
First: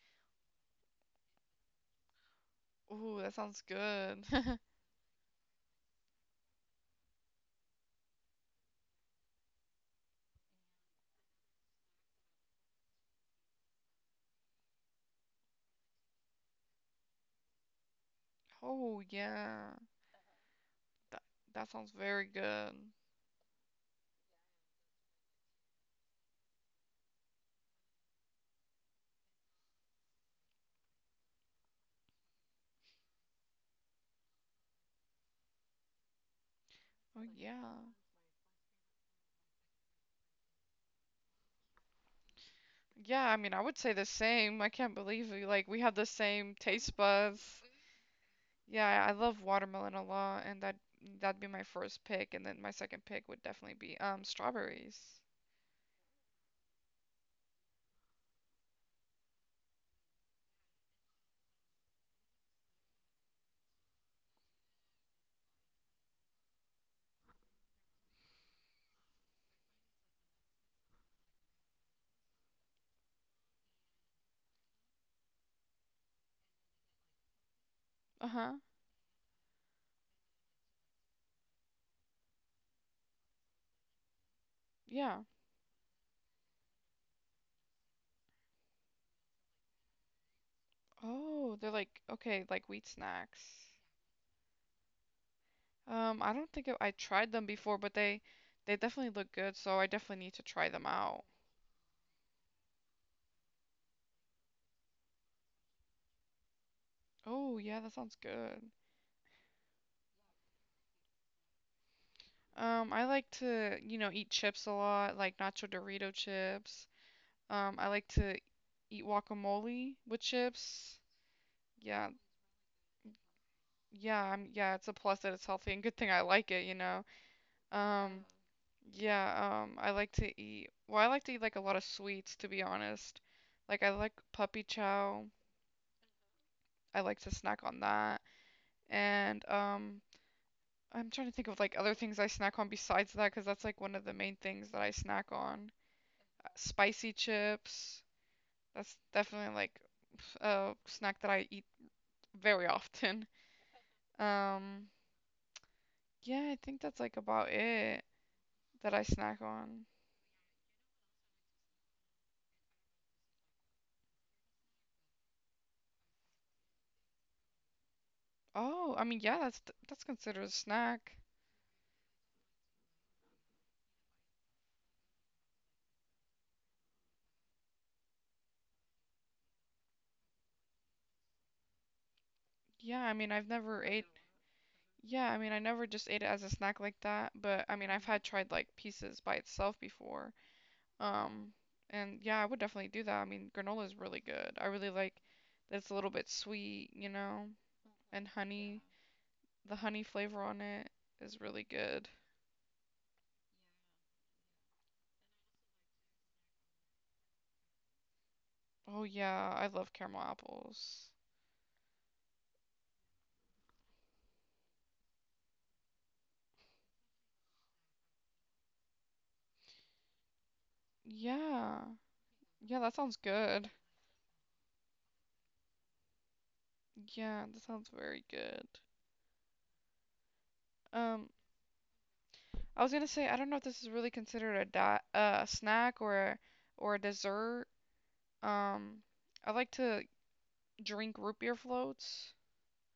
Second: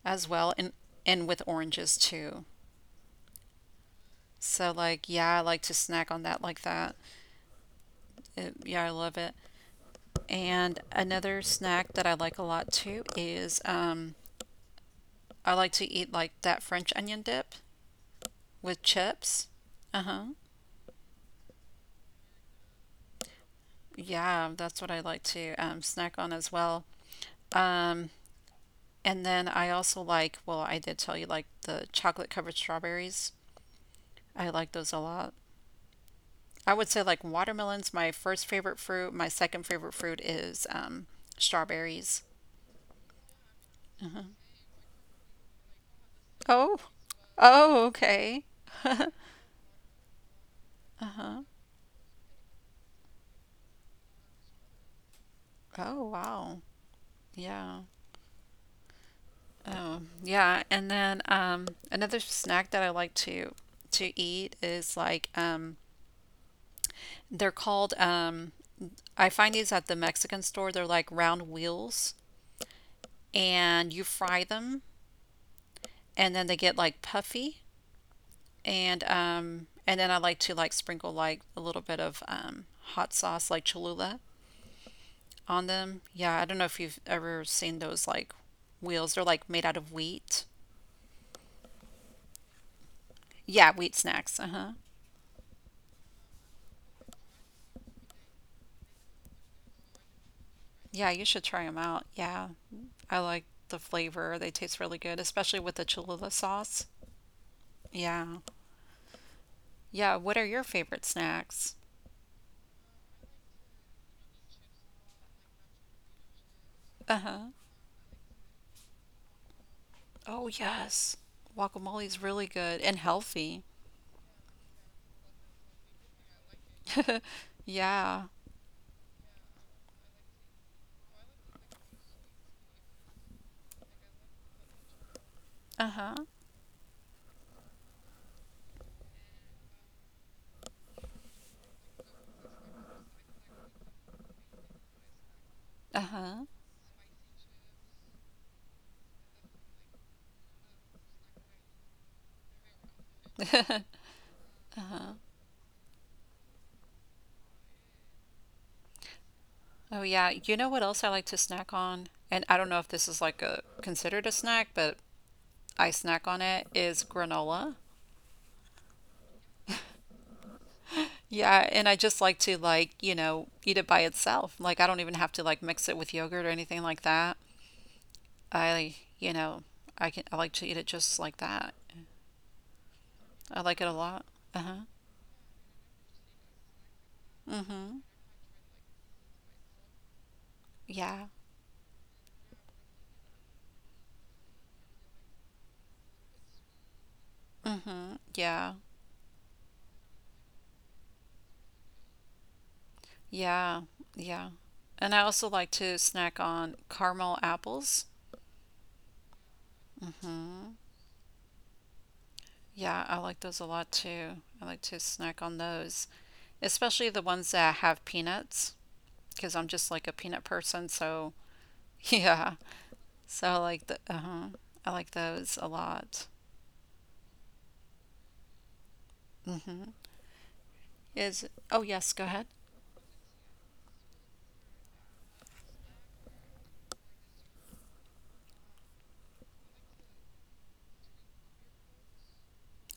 as well, and and with oranges too.
Ooh, that sounds good.
So like, yeah, I like to snack on that like that. It, yeah, I love it. And another snack that I like a lot too is um, I like to eat like that French onion dip with
Oh
chips.
yeah.
Uh huh.
That that sounds very good.
Yeah, that's what I like to um, snack on as well. And then I also like, well, I did tell you like the chocolate covered strawberries. I like those a lot. I would say like
Oh yeah.
watermelon's my first favorite fruit. My second favorite fruit is um, strawberries.
Yeah, I mean, I would say the same. I can't believe we like we have the same
Oh,
taste buds.
oh, okay.
Yeah, I love watermelon a lot, and that that'd
Uh-huh.
be my first pick, and then my second pick would definitely be um strawberries.
Oh, wow. Yeah. Oh, yeah. And then um, another snack that I like to to eat is like um, they're called um, I find these at the Mexican store. They're like round wheels, and you fry them, and then they get like puffy
Uh-huh.
and um and then I like to like sprinkle like a little bit of um hot sauce like Cholula
Yeah.
on them. Yeah, I don't know if you've ever seen those like wheels. They're like made out of wheat.
Oh, they're like okay, like wheat snacks.
Yeah, wheat snacks. Uh-huh.
Um, I don't think I I tried them before, but they they definitely look good, so I definitely need to try them
Yeah,
out.
you should try them out. Yeah. I like the flavor. They taste really good, especially with the Cholula sauce.
Oh, yeah, that sounds
Yeah.
good.
Yeah, what are your favorite snacks?
Um, I like to, you know, eat chips a lot, like nacho Dorito chips.
Uh-huh.
Um, I like to eat guacamole with
Oh,
chips.
yes. Guacamole
Yeah,
is really good and healthy.
yeah, I'm, yeah, it's a plus that it's healthy and good thing I like it, you know. Um,
Yeah.
Yeah. yeah, um, I like to eat, well, I like to eat like a lot of sweets, to be honest. Like I like puppy chow.
Uh-huh.
I like to snack on that. And um, I'm trying to think of like other things I snack on besides that, because that's like one of the main things that I snack on.
Uh-huh.
Spicy chips. That's definitely like a snack that I eat very often. Um,
Uh-huh.
yeah, I think that's like about it that I snack on.
Oh yeah. You know what else I like to snack on? And I don't know if this is like a considered a snack, but I snack on it is granola.
Oh, I mean, yeah, that's that's considered a snack.
Yeah, and I just like to like, you know, eat it by itself. Like I don't even have to like mix it with yogurt or anything like that. I, you know, I can I like to eat it just like that.
Yeah, I mean, I've
I like
never
it a
ate.
lot. Uh-huh.
Yeah, I mean, I never just ate it as a snack like that, but I mean,
Mm-hmm.
I've had tried like pieces by itself before.
Yeah.
Um, and yeah, I would definitely do that. I mean, granola is really good. I really like that it's a little bit sweet, you know,
Mm-hmm.
and
Yeah.
honey. The honey flavor on it is really good.
Yeah. Yeah. And I also like to snack on caramel apples.
Oh yeah, I love caramel
Mm-hmm.
apples.
Yeah, I like those a lot too. I like to snack on those, especially the ones that have peanuts, because I'm just like a peanut person. So
Yeah.
yeah,
Yeah, that sounds
so I
good.
like the uh-huh. I like those a lot.
Yeah, that sounds very good.
hmm
Um,
Is oh yes, go ahead.
I was gonna say I don't know if this is really considered a di uh, snack or a, or a dessert. Um, I like to drink root beer floats.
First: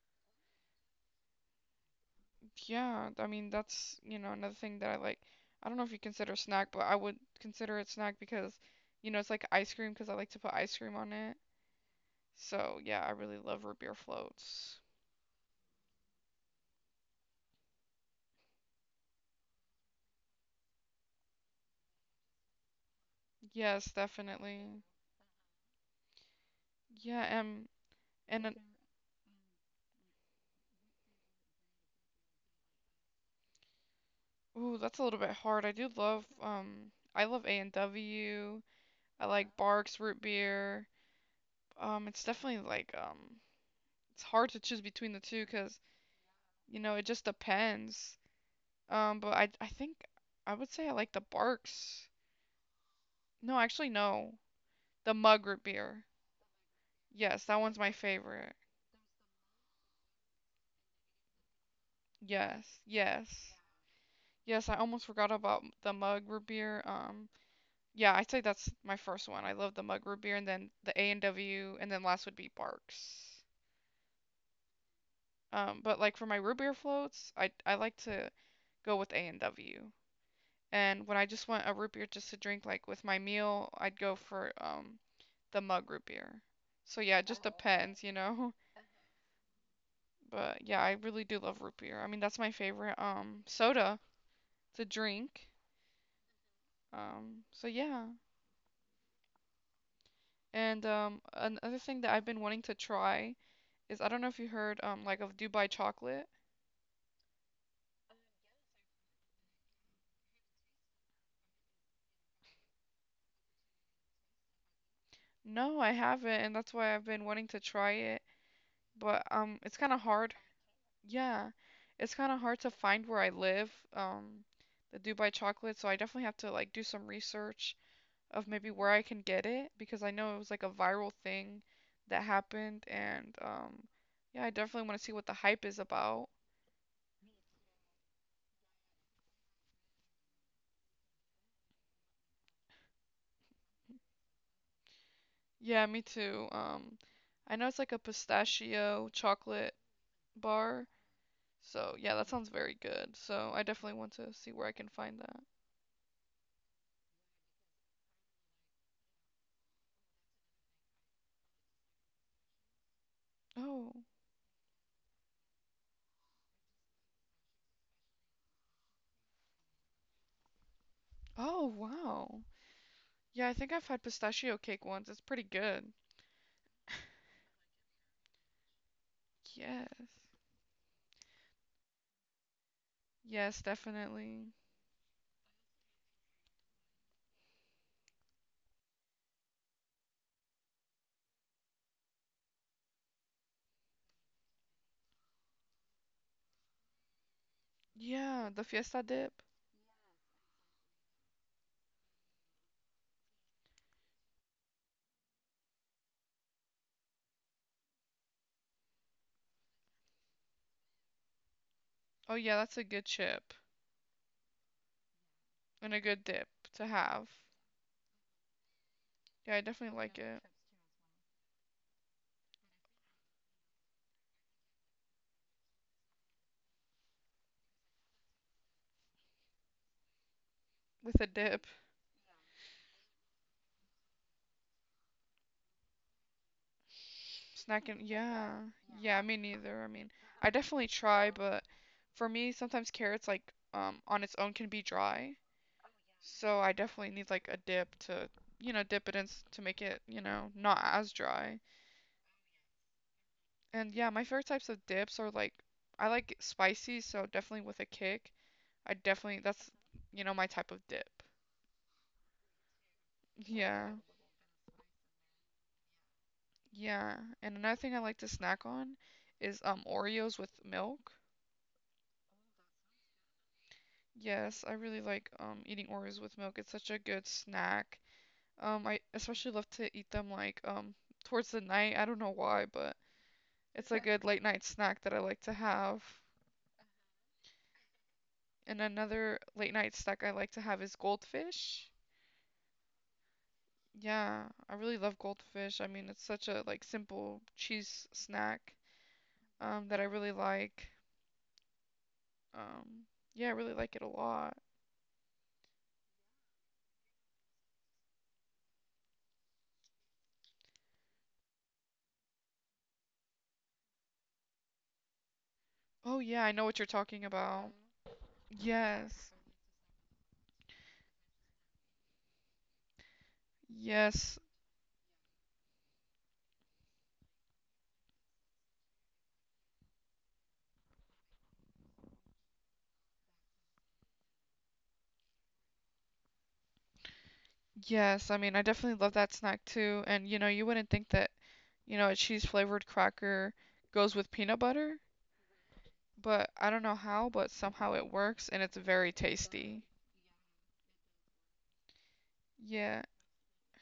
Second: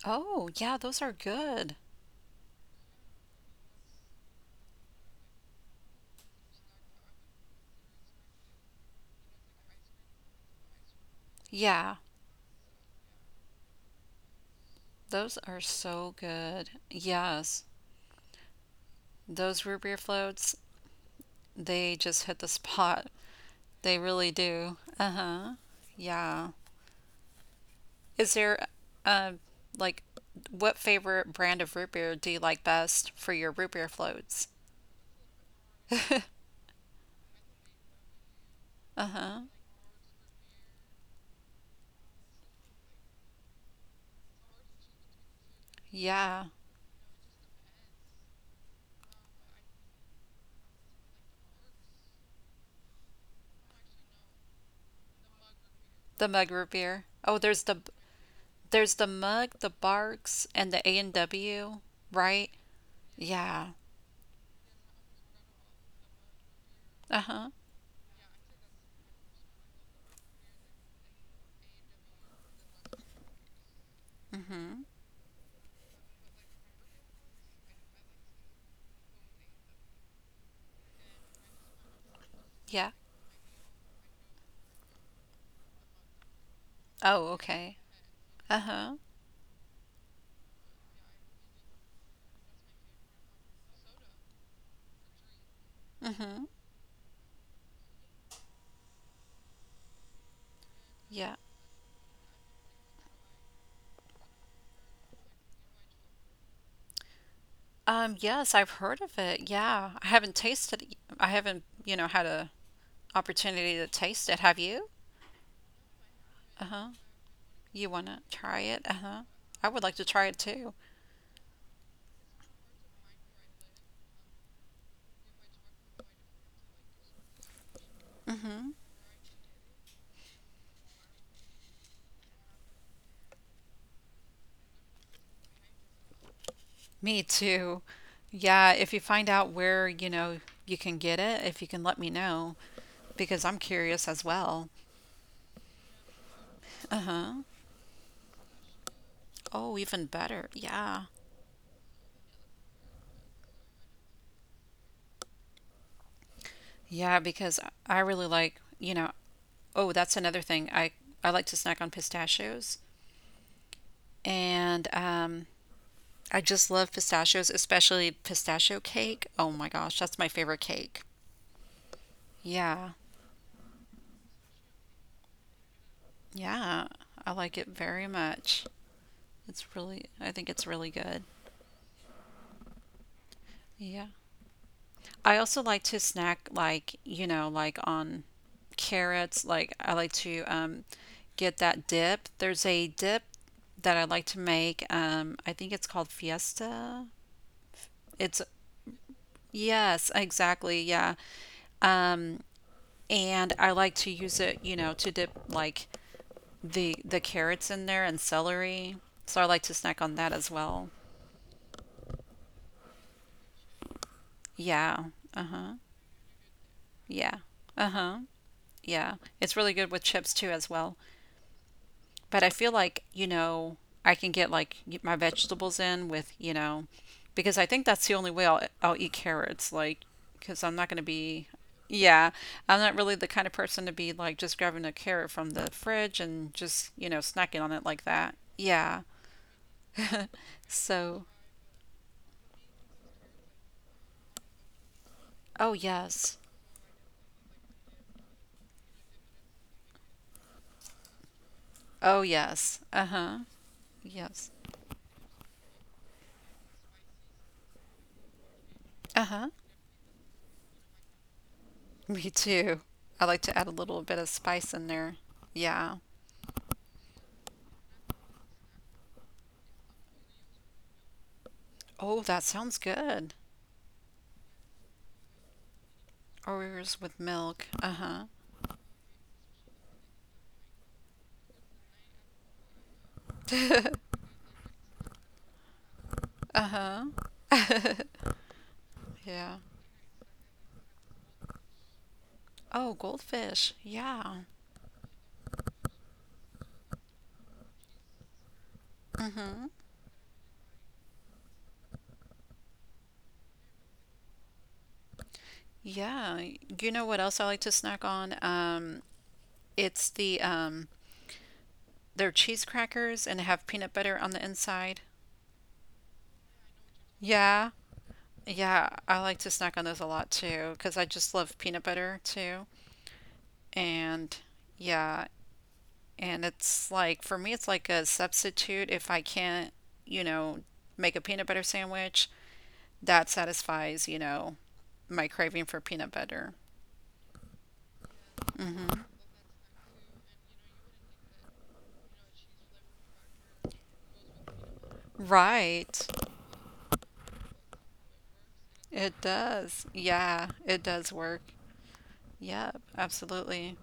Oh yeah, those are good.
Yeah, I mean that's, you know, another thing that I like. I don't know if you consider snack, but I would consider it snack because, you know, it's like ice cream because I like to put ice cream on it.
Yeah,
So yeah, I really love root beer floats.
those are so good. Yes, those root beer floats, they just hit the spot.
Yes,
They really do.
definitely.
Uh huh. Yeah.
Yeah, and
Is
and an,
there, um, like, what favorite brand of root beer do you like best for your root beer floats?
ooh, that's a little bit hard. I do love um I love A and W. I
Uh-huh.
like Barks root beer. Um, it's definitely like um it's hard to choose between the two 'cause
Yeah,
you know it just depends. Um, but I I think I would say I like the Barks. No, actually no, the Mug root beer.
the mug root beer. Oh,
Yes, that
there's
one's
the
my favorite.
there's the mug, the Barks, and the A and W, right?
Yes, yes.
Yeah.
Yes, I almost forgot about the mug root beer. Um,
Uh-huh.
yeah, I'd say that's my first one. I love the mug root beer, and then the A and W, and then last would be Barks.
Mm-hmm.
Um, but like for my root beer floats, I I like to go with A and W. And when I just want a root beer just to drink, like
Yeah.
with my meal, I'd go for um the mug root beer. So yeah, it
Oh,
just
okay.
depends, you know.
Uh-huh.
But yeah, I really do love root beer. I mean, that's my favorite um soda to drink.
Mm-hmm.
Um, so yeah. And um,
Yeah.
another thing that I've been wanting to try is I don't know if you heard um like of Dubai chocolate.
Um, yes, I've heard of it. Yeah. I haven't tasted it. I haven't, you know, had a opportunity to taste it. Have you?
No, I haven't, and
Uh
that's
huh.
why I've been wanting to
You
try
want to
it.
try it? Uh
But
huh.
um,
I
it's
would
kind
like
of
to try
hard.
it too.
Yeah, it's kind of hard to find where I live. Um, the Dubai chocolate, so I definitely have to like do some research of maybe
hmm
where I can get it because I know it was like a viral thing that happened, and um, yeah, I definitely want to see what the hype is about.
Me too. Yeah, if you find out where, you know, you can get it, if you can let me know, because I'm curious as well.
Yeah, me too. Um,
Uh huh.
I know it's like a pistachio chocolate
Oh, even better.
bar.
Yeah.
So yeah, that sounds very good. So I definitely want to see where I can find that.
Yeah, because I really like, you know, oh, that's another thing. I, I like to snack on pistachios.
Oh.
And um, I just love pistachios, especially pistachio cake. Oh my gosh, that's my favorite cake.
Oh, wow.
Yeah.
Yeah, I think I've had pistachio cake once. It's pretty good.
Yeah. I like it very much. It's
Yes.
really, I think it's really good.
Yes,
Yeah.
definitely.
I also like to snack, like, you know, like on carrots. Like, I like to um, get that dip. There's a dip that I like to make. Um, I think it's called Fiesta. It's,
Yeah, the fiesta dip.
yes, exactly. Yeah. And I like to use it, you know, to dip like the the carrots in there and celery. So I like to snack on that as well.
Oh yeah, that's a good chip
Yeah. Uh-huh.
and a good dip to have.
Yeah. Uh-huh. Yeah. It's
Yeah, I
really good
definitely
with
like
chips
it
too as well. But I feel like, you know, I can get like my vegetables in with, you know, because I think that's the only way I'll I'll eat carrots, like, because I'm not going to
with a
be,
dip.
yeah, I'm not really the kind of person to be like just grabbing a carrot from the fridge and just, you know, snacking on it like
Snacking,
that.
yeah.
Yeah.
Yeah, me neither. I mean, I definitely
So,
try, but for me, sometimes carrots, like, um, on its own can be dry.
oh yes.
So I definitely need, like, a dip to, you know, dip it in s- to make it, you know, not as dry.
Oh yes. Uh-huh.
And yeah, my favorite
Yes.
types of dips are, like, I like it spicy, so definitely with a kick. I definitely,
Uh-huh.
that's, you know, my type of dip.
Me too. I like to add a
Yeah.
little bit of spice in there. Yeah.
Yeah. And another thing I like to snack on is, um, Oreos with milk.
Oh, that sounds good.
Yes, I really like um eating Oreos with milk. It's such a
Oreos with
good
milk.
snack.
Uh
Um, I especially love to eat them like um towards the night. I don't know why, but
huh.
it's a good late night snack that I like to have.
uh huh.
And another
yeah.
late night snack I like to have is goldfish.
Oh, goldfish. Yeah.
Yeah, I really love goldfish. I mean, it's such a like simple cheese snack
Mm-hmm.
um that I really like. Um, yeah, I really like it a lot.
Yeah. Y- You know what else I like to snack on? Um, it's the um, they're cheese crackers and have peanut butter on the inside.
Oh yeah, I know what you're talking
Yeah.
about.
Yeah, I
Yes.
like to snack on those a lot too, because I just love peanut butter too. And
Yes,
yeah, and it's like for me, it's like a substitute if I can't, you know, make a peanut butter sandwich. That satisfies, you know, my craving for peanut butter.
Yes, I mean, I
Hmm.
definitely love that snack too. And you know, you wouldn't think that, you know, a cheese flavored cracker goes with peanut butter,
Right.
but I don't know how, but somehow it works and it's very
It
tasty.
does. Yeah, it does work. Yep,
Yeah.
absolutely.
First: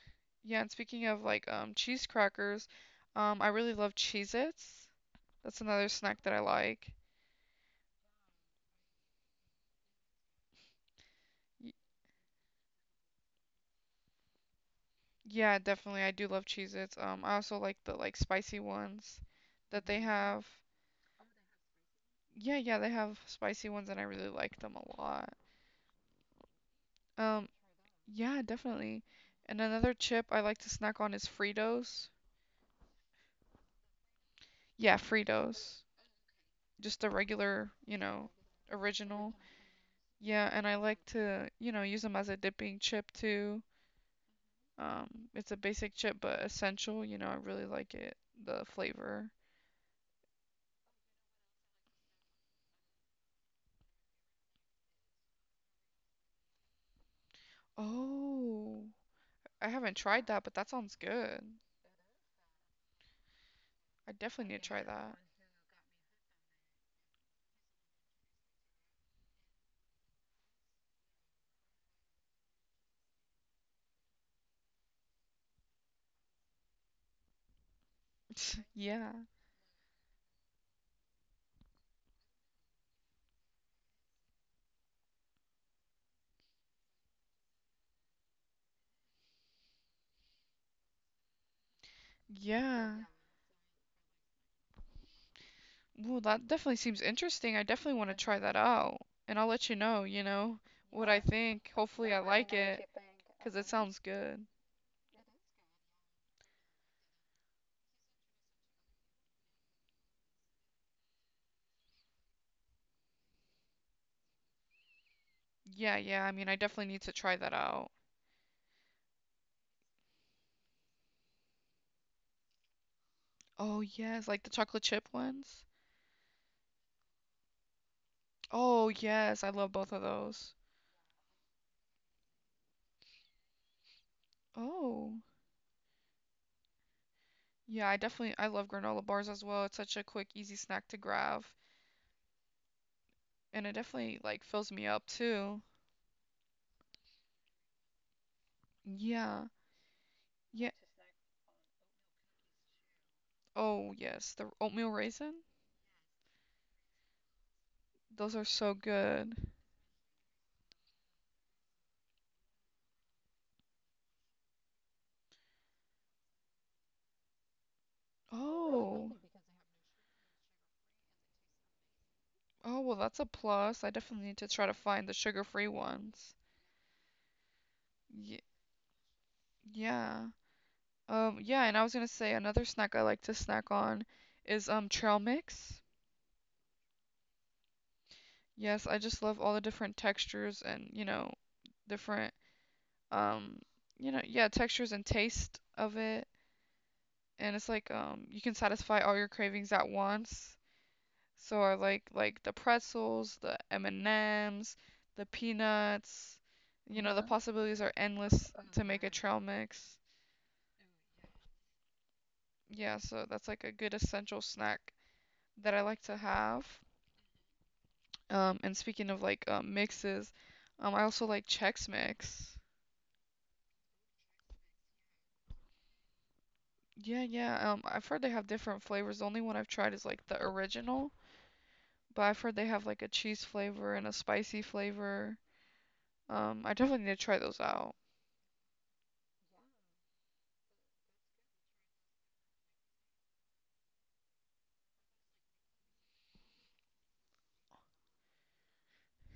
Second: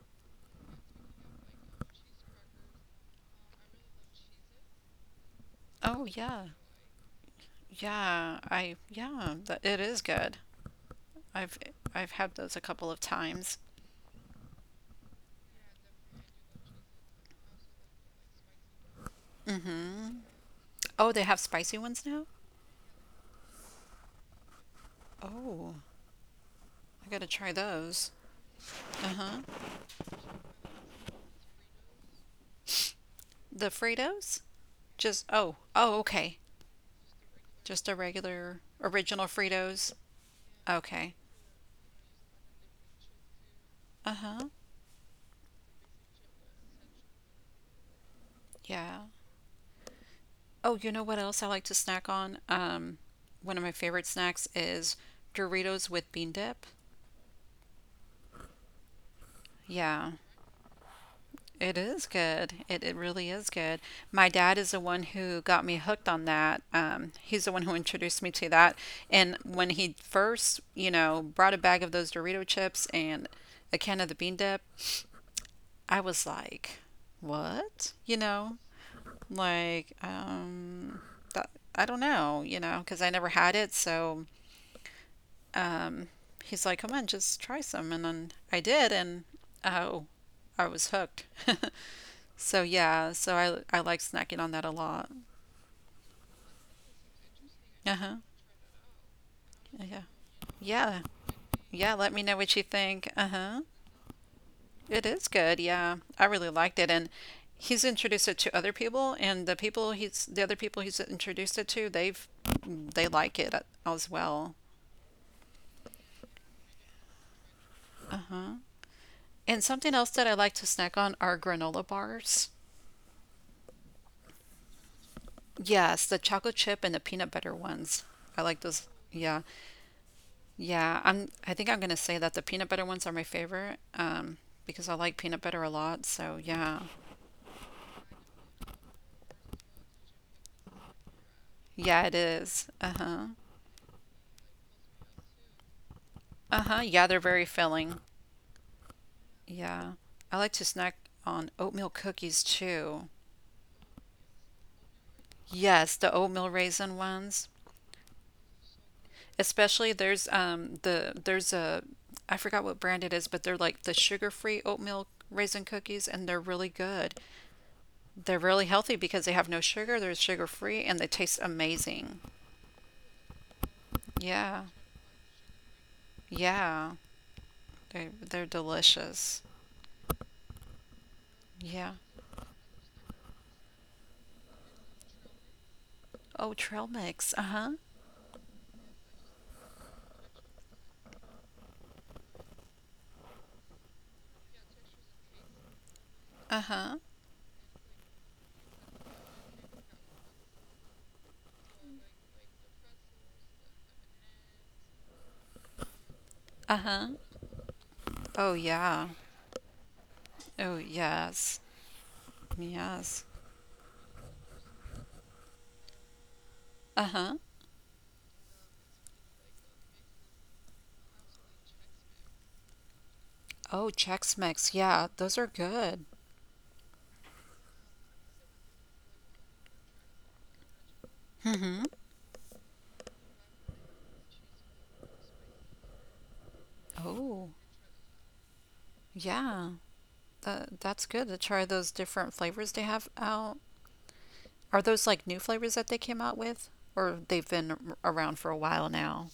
Yeah, and speaking of like um cheese crackers, um I really love Cheez-Its. That's another
Oh
snack that I
yeah.
like.
Yeah, I yeah, th it is good. I've
Y
I've had those a couple of times.
yeah, definitely I do love Cheez-Its. Um I also like the like spicy ones that they
Hmm.
have.
Oh, they have spicy ones now?
Yeah, yeah, they have spicy ones and I really like them a lot.
Oh, I gotta
Um
try those.
Yeah, definitely.
Uh-huh.
And another chip I like to snack on is Fritos.
The Fritos?
Yeah,
Just oh,
Fritos.
oh, okay.
Just the regular,
Just
you
a
know,
regular original
original.
Fritos.
Yeah, and I like
Okay.
to, you know, use them as a dipping chip too.
Uh-huh.
Um, it's a basic chip but essential, you know, I really like it, the
Yeah.
flavor.
Oh, you know what else I like to snack on? Um, one of my favorite snacks is Doritos with bean dip.
Oh, I haven't
Yeah,
tried that, but that sounds good.
it is good. It, it really is good.
I
My
definitely
dad
need to
is the
try
one
that.
who got me hooked on that. Um, he's the one who introduced me to that. And when he first, you know, brought a bag of those Dorito chips and a can of the bean dip, I was like, what? You know,
Yeah.
like, um, that, I don't know, you know, because I never had it. So um, he's like, come on, just try some. And then I did, and oh, I was hooked. So
Yeah.
yeah, so I I like snacking on that a lot.
Well, that definitely seems interesting. I
Uh
definitely want to
huh.
try that out. And I'll let you
Yeah.
know, you know,
Yeah.
what I think.
Yeah.
Hopefully
Let
I
me know
like
what you
it,
think. Uh
cause
huh.
it sounds good.
It is good. Yeah, I really liked it, and he's introduced it to other people, and the people he's the other people he's introduced it to, they've they like it as well.
Yeah, yeah, I mean, I definitely need to try that out.
Uh huh. And something else that I like to snack on are granola bars.
Oh, yes, like the chocolate chip ones.
Yes, the chocolate chip and the peanut butter ones. I like those.
Oh,
Yeah.
yes, I love both of those.
Yeah, I'm I think I'm gonna say that the peanut butter ones are my favorite, um, because I
Oh,
like peanut butter a lot, so yeah.
yeah, I definitely I love granola bars as well. It's such a quick, easy snack to grab,
Yeah, it is. Uh-huh.
and it definitely like fills me up too.
Uh-huh. Yeah, they're very filling.
Yeah.
Yeah. I like to
Yeah.
snack on oatmeal cookies too.
Oh, yes, the oatmeal raisin.
Yes, the oatmeal raisin ones.
Those are so good.
Especially there's um the there's a I forgot what brand it is, but they're like the sugar-free oatmeal raisin cookies and they're really good. They're really healthy
Oh.
because they have no sugar, they're sugar free, and they taste amazing.
Oh, well, that's a plus. I definitely need to try
Yeah,
to find the sugar-free ones.
yeah, they
Y
they're delicious.
yeah. Um, yeah, and I was
Yeah.
gonna say another snack I like to snack on is um trail mix.
Oh, trail mix. Uh huh.
Yes, I just love all the different textures and, you know, different um, you know, yeah, textures and taste of it.
Uh huh.
And it's like um you can satisfy all your cravings at once. So I like like the pretzels, the M&Ms, the peanuts.
Uh
You
huh.
know, the possibilities are endless
Oh
to make a
yeah.
trail mix.
Oh yes.
Yeah, so
Yes.
that's like a good essential snack that I like to have.
Uh huh.
Um, and speaking of like um, mixes, um, I also like Chex Mix.
Oh, Chex Mix. Yeah, those are good.
Yeah, yeah. Um, I've heard they have different flavors. The only one I've tried is like the original,
Mm-hmm.
but I've heard they have like a cheese flavor and a spicy flavor. Um, I definitely need to try
Oh,
those out.
yeah. That that's good to try those different flavors they have out. Are those like new flavors that they came out with, or they've been r- around for a while now?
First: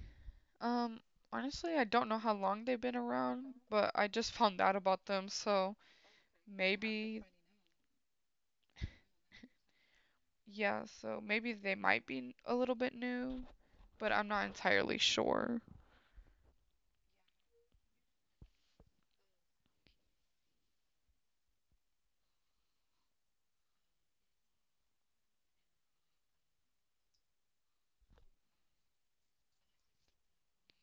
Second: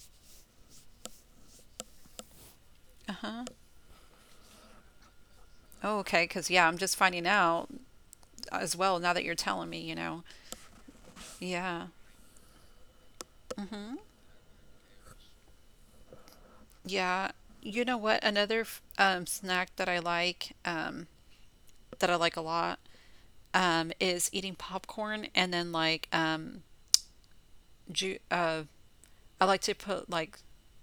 Um, honestly, I don't know how long they've been
Uh huh.
around, but I just found out about them, so
Oh, okay. Because, yeah, I'm just
maybe,
finding out as well now that you're telling me, you know.
yeah, so maybe they
Yeah.
might be a little bit new,
Hmm.
but I'm not entirely sure.
Yeah. You know what? Another f- um, snack that I like, um, that I like a lot, um, is eating popcorn and then like, um, ju- uh, I like to put like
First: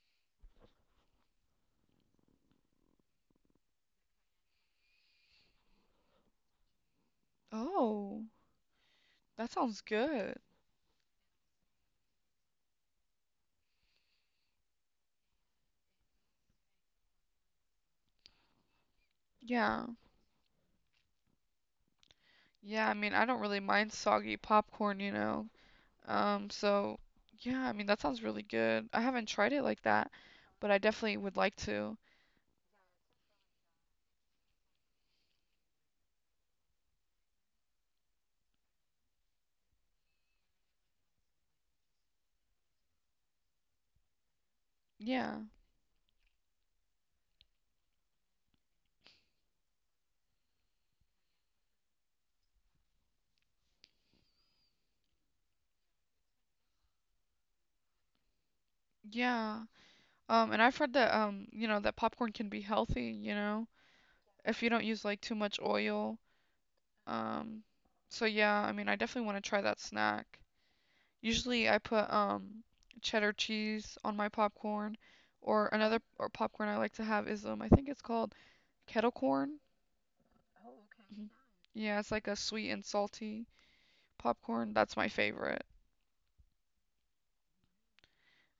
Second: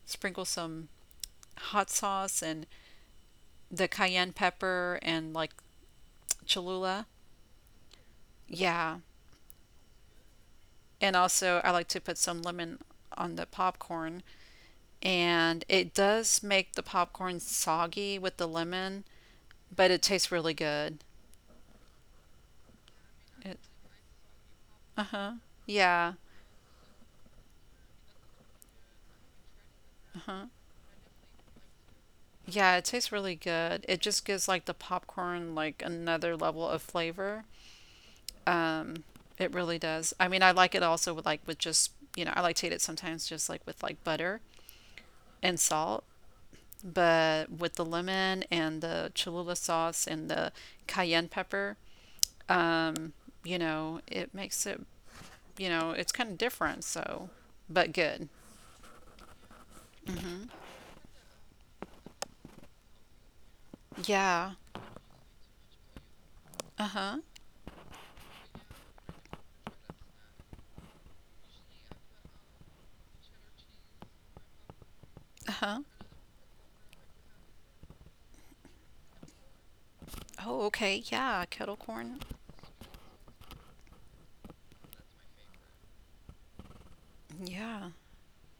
sprinkle some hot sauce and the cayenne pepper and like Cholula.
Oh,
Yeah.
that sounds good.
And also, I like to put some lemon on the popcorn. And it does make the popcorn soggy with the lemon,
Yeah.
but it tastes really good.
Yeah, I mean, I don't
It,
really mind soggy popcorn, you
uh-huh.
know.
Yeah.
Um, so yeah, I mean, that sounds really good. I haven't tried it like that,
Uh-huh.
but I definitely would like to.
Yeah, it tastes really good. It just gives like the popcorn like another level of flavor. Um, it really does. I mean, I like it also with like with just, you know, I like to eat it sometimes just like with like butter
Yeah.
and salt, but with the lemon and the Cholula sauce and the cayenne pepper, um, you know, it makes it you know, it's kind of different. So, but good.
Yeah.
Hmm.
Um, and I've heard that um, you know, that popcorn can be healthy, you know,
Yeah.
if you don't use like too much oil.
Uh huh.
Um, so yeah, I mean, I definitely want to try that snack. Usually I put um cheddar cheese on my popcorn
Uh
or
huh.
another or popcorn I like to have is um I think it's called kettle corn.
Oh, okay.
Mhm.
Yeah. Kettle
Yeah, it's
corn.
like a sweet and salty popcorn. That's my favorite.
Yeah.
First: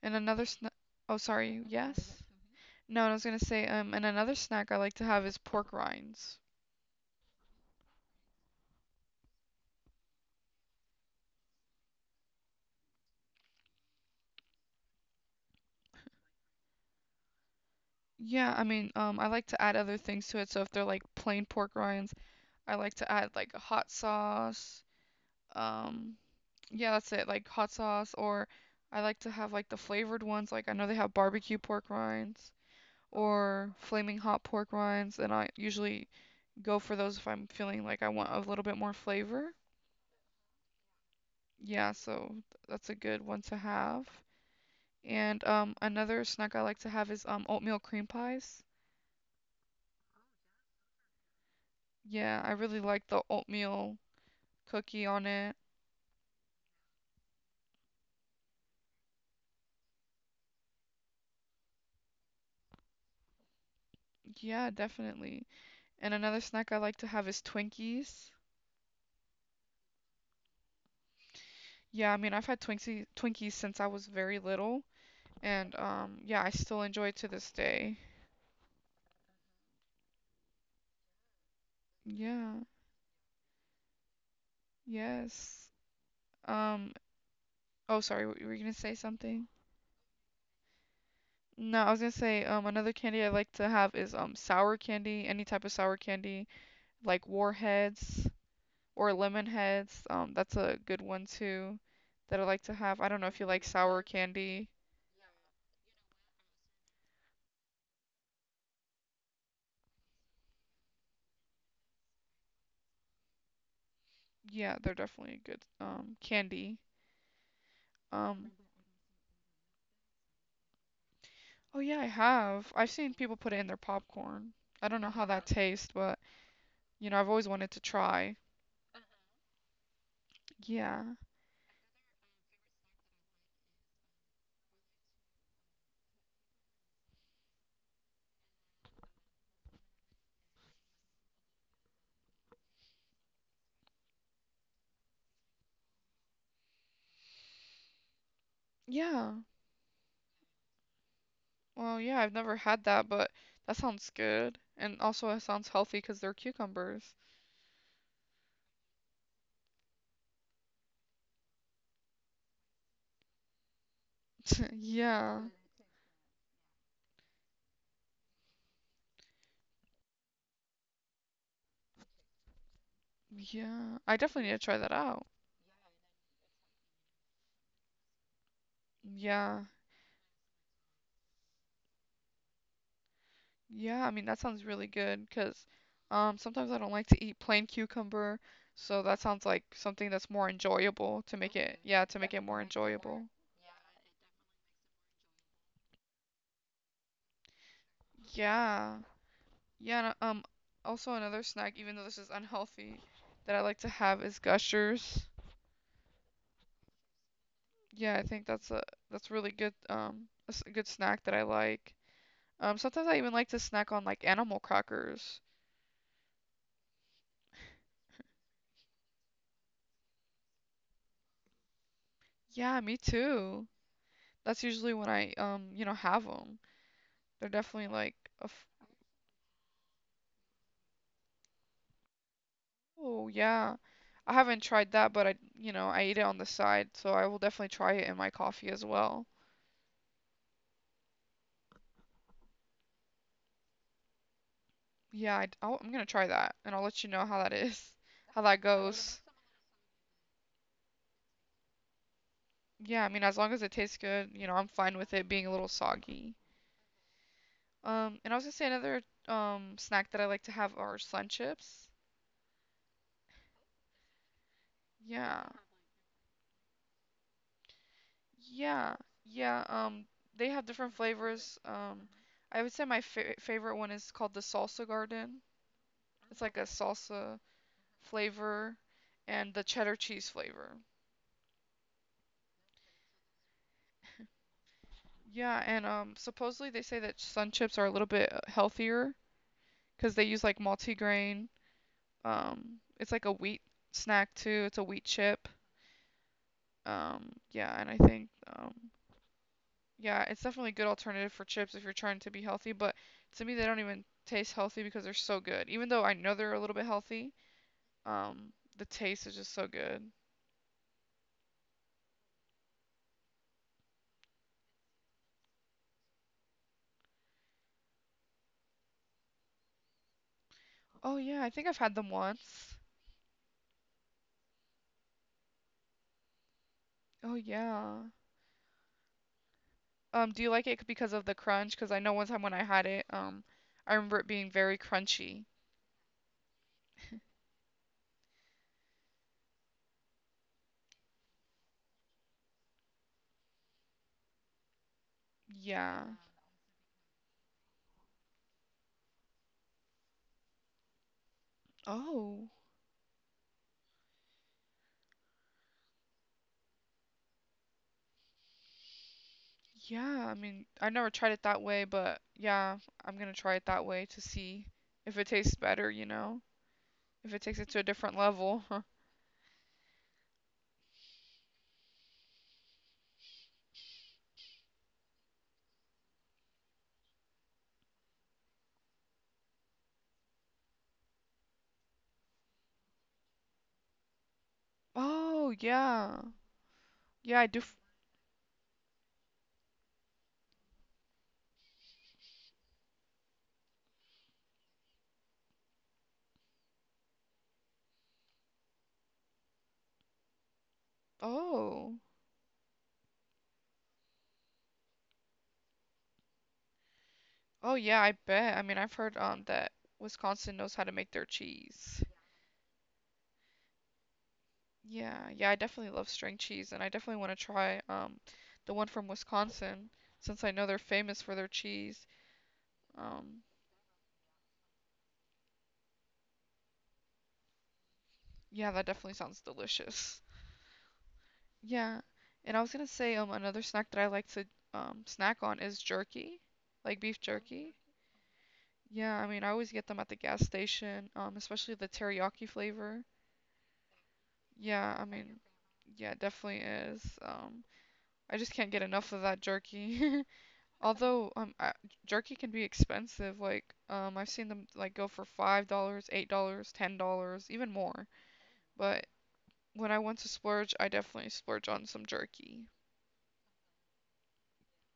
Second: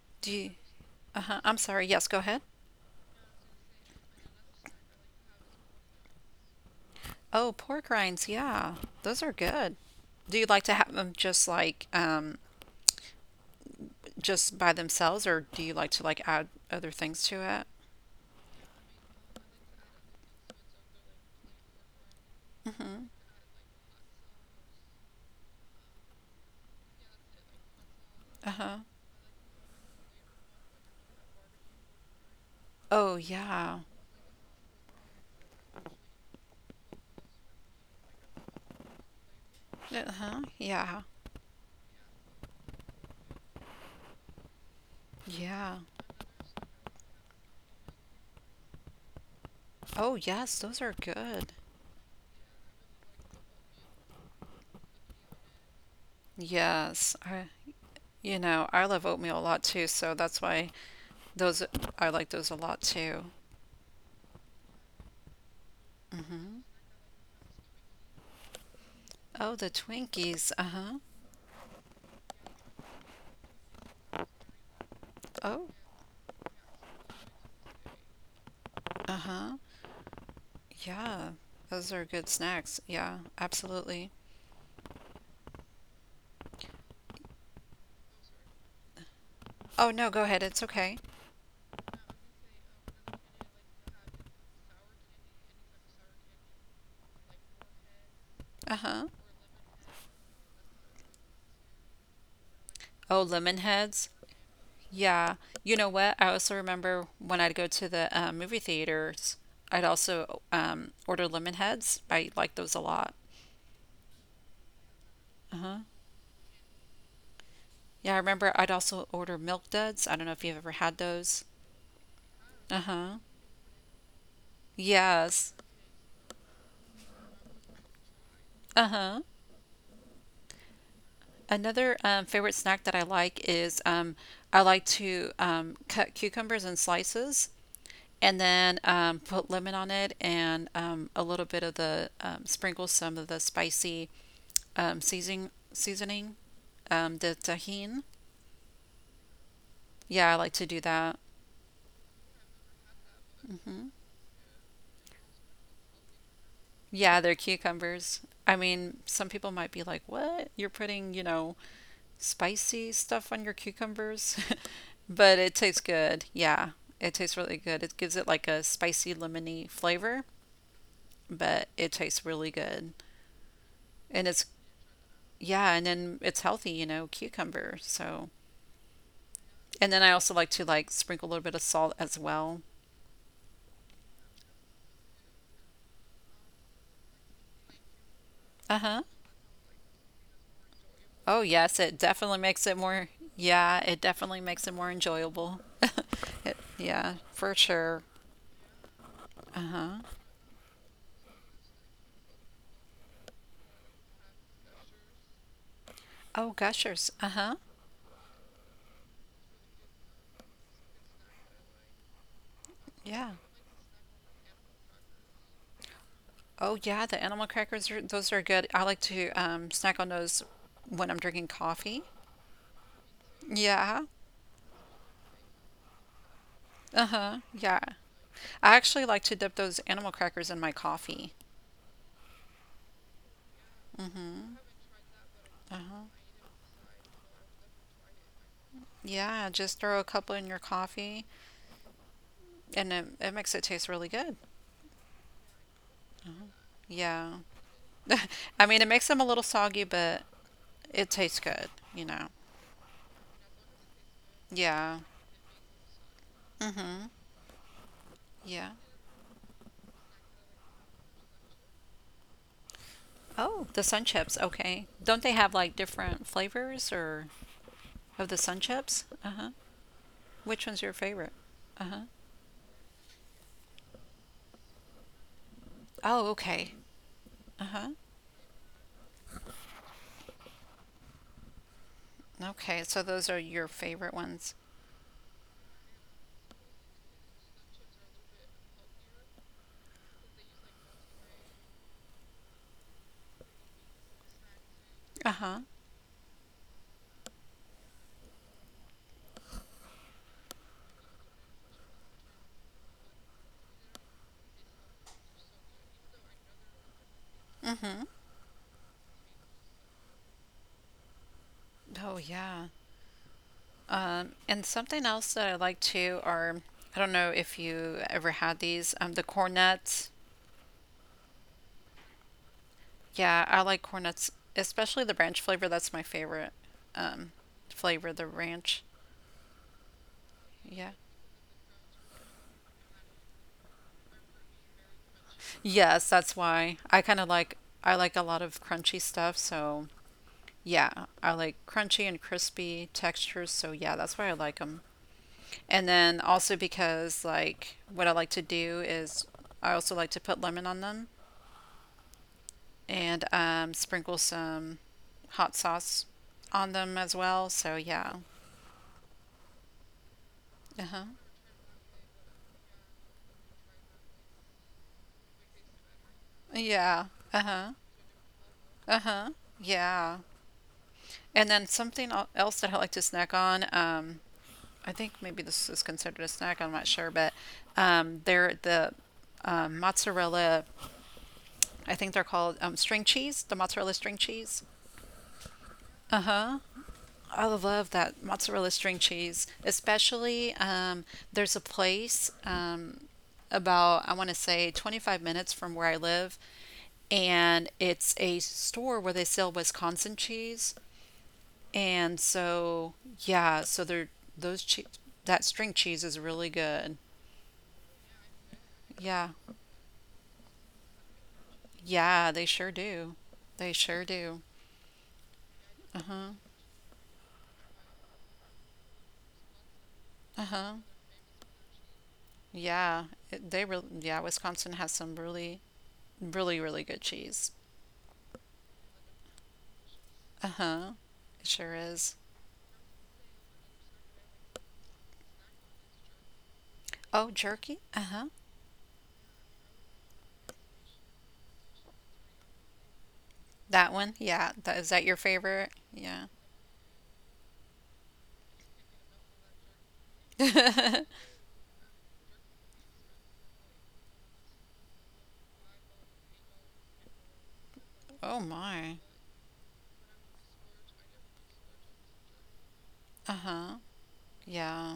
And
Do
another
you?
snack. Oh,
Uh huh. I'm
sorry.
sorry. Yes. Go
Yes.
ahead.
Hmm. No, I was gonna say, um, and another snack I like to have is pork rinds.
Oh, pork rinds. Yeah. Those are good. Do you like to have them just like um just by themselves, or do you like to like add other things to it?
Yeah, I mean, um, I like to add other things to it. So if they're like plain pork rinds, I like
Mm-hmm.
to add like a hot sauce, um, Yeah, that's it. Like hot sauce, or
Uh-huh.
I like to have like the flavored ones. Like I know they have barbecue pork rinds
Oh
or
yeah.
flaming hot pork rinds, and I usually go for those if I'm feeling like I want a little bit more flavor.
Uh-huh. Yeah.
Yeah, so th- that's a good one to have. And um,
Yeah.
another snack I like to have is um oatmeal cream pies.
Oh yes, those are good.
Yeah, I really like the oatmeal cookie on it.
Yes. I You know, I love oatmeal a lot too, so that's why those I like those a lot too.
Yeah, definitely. And another
Hmm.
snack I like to have is Twinkies.
Oh, the Twinkies. Uh-huh.
Yeah, I mean, I've had Twinkies Twinkies since I was very little.
Oh,
And um yeah, I still enjoy it to this day.
uh-huh. Yeah. Those are good
Yeah.
snacks. Yeah, absolutely.
Yes. Um oh, sorry, w- were you gonna say something?
Oh, no, go ahead. It's okay.
No, I was gonna say um another candy I like to have is um sour candy, any type of sour candy, like warheads
Uh-huh.
or lemon heads. Um that's a good one too that I like to have. I don't
Oh,
know if you
lemon
like sour
heads.
candy.
Yeah. You know what? I also remember when I'd go to the uh, movie theaters, I'd also um, order lemon heads. I like those a lot.
Yeah, they're definitely a good
Uh-huh.
um candy.
Yeah, I
Um
remember I'd also order milk duds. I don't know if you've ever had those.
Oh yeah, I have. I've seen
Uh-huh.
people put it in their popcorn. I don't know how that
Yes.
tastes, but you know, I've always wanted to try.
Uh-huh.
Yeah.
Another um, favorite snack that I like is um, I like to um, cut cucumbers in slices and then um, put lemon on it and um, a little bit of the um, sprinkle some of the spicy um, seasoning seasoning um, the tahine.
Yeah.
Yeah, I like to do that.
Well, yeah, I've never had that, but that
Hmm.
sounds good. And also it sounds healthy because they're cucumbers.
Yeah, they're cucumbers. I mean, some people might be like, "What? You're putting, you know, spicy stuff on your cucumbers," but
Yeah.
it tastes good. Yeah, it tastes really good. It gives it like a spicy lemony flavor, but it tastes really good.
Yeah. I
And it's
definitely need to try that out.
yeah, and then it's healthy, you know, cucumber. So,
Yeah.
and then I also like to like sprinkle a little bit of salt as well.
Yeah, I mean that sounds really good because um sometimes I don't like to eat plain cucumber,
Uh-huh.
so that sounds like something that's more enjoyable to
Oh,
make
yes,
it
it
yeah, to make
definitely
it more
makes it more
enjoyable.
yeah, it definitely makes it more enjoyable. It, yeah, for sure.
Yeah.
Uh-huh.
Yeah, and, um also another snack even though this is unhealthy that I like to have is Gushers.
Oh, gushers. Uh-huh.
Yeah, I think that's a that's really good, um that's a good snack that I like. Um, sometimes I
Yeah.
even like to snack on like animal crackers.
Oh yeah, the animal crackers are, those are good. I like to um, snack on those when I'm drinking coffee.
Yeah, me too.
Yeah.
That's usually when I um you know have them.
Uh-huh.
They're
Yeah.
definitely like a f.
I actually like to dip those animal crackers in my coffee.
Oh yeah. I
Mm-hmm.
haven't tried that, but I you know I
Uh-huh.
eat it on the side, so I will definitely try it in my coffee as well.
Yeah, just throw a couple in your coffee and it, it makes it taste really good.
Yeah, I'm gonna try that, and I'll let you know
Yeah.
how that is, how that
I mean, it makes them
goes.
a little soggy, but it tastes good, you know.
Yeah, I mean as long as it tastes good, you know I'm fine
Yeah.
with it being a little soggy.
Mm-hmm.
Um, and I was gonna say
Yeah.
another um snack that I like to have are sun chips.
Oh, the sun chips. Okay. Don't they
Yeah.
have like different flavors or of the sun
Yeah.
chips? Uh huh.
Yeah. Um, they have
Which one's your
different
favorite?
flavors.
Uh huh.
Um, I would say my fa favorite one is called the Salsa Garden.
Oh,
It's like a
okay.
salsa
Uh huh.
flavor and the cheddar cheese flavor.
Okay, so those are your favorite ones.
Yeah, and um, supposedly they say that sun chips are a little bit uh, healthier because they use like multigrain. Um, it's like a wheat snack too. It's a wheat
Uh
chip.
huh.
Um, yeah, and I think um, Yeah, it's definitely a good alternative for chips if you're trying to be healthy, but to me they don't even taste healthy because they're so good. Even though I know they're a little bit healthy,
Mm hmm.
um, the taste is just so good.
Oh, yeah. Um, and something else that I like too are I don't know if you ever had these, um, the cornets.
Oh yeah, I think I've had them once.
Yeah, I like cornets, especially the ranch flavor. That's my favorite um,
Oh yeah.
flavor, the ranch.
Um, do you like it
Yeah.
because of the crunch? Because I know one time when I had it, um, I remember it being very crunchy.
Yes, that's why I kind of like I like a lot of crunchy stuff, so yeah, I like crunchy and crispy textures, so yeah, that's why I like them. And
Yeah.
then also because like what I like to do is I also like to put lemon on them
Oh,
and um, sprinkle some hot sauce on them as well. So yeah.
yeah. I mean, I
Uh-huh.
never tried it that way, but yeah, I'm gonna try it that way to see if it tastes better, you know?
Yeah.
If it takes it
Uh-huh.
to a different level.
Uh-huh. Yeah. And then something el- else that I like to snack on, um, I think maybe this is considered a snack, I'm not sure, but um, they're the um, mozzarella I think they're called um, string cheese, the mozzarella string cheese.
Oh
Uh
yeah.
huh.
Yeah,
I
I do. F
love that mozzarella string cheese, especially um, there's a place um, about, I want to say, twenty-five minutes from where I live, and it's a store where they sell Wisconsin cheese.
Oh.
And so, yeah, so they're those cheese, that string cheese is really good.
Oh yeah, I bet. I mean, I've heard
Yeah,
um that Wisconsin knows how to make their cheese.
yeah, they sure do. They sure do.
Yeah, yeah, I definitely
Uh
love
huh.
string cheese and I definitely want to try um the one from Wisconsin
Uh
since I know
huh.
they're famous for their cheese.
Yeah,
Um
it- they really, yeah, Wisconsin has some really, really, really good cheese.
yeah, that definitely sounds delicious.
Uh-huh. It sure
Yeah.
is.
And I was gonna say um another snack that I like to um snack on is jerky, like beef
Oh,
jerky.
jerky? Uh-huh.
Yeah, I mean, I always get them at the gas station, um especially the teriyaki flavor.
That one? Yeah. That, is
Yeah,
that
I
your
mean,
favorite?
yeah, it
Yeah.
definitely is. Um, I just can't get enough of that jerky. Although, um, I, jerky can be expensive. Like, um, I've seen them like go for five dollars, eight dollars, ten dollars, even more.
Oh my.
But when I want to splurge, I definitely splurge on some jerky.
Uh-huh. Yeah.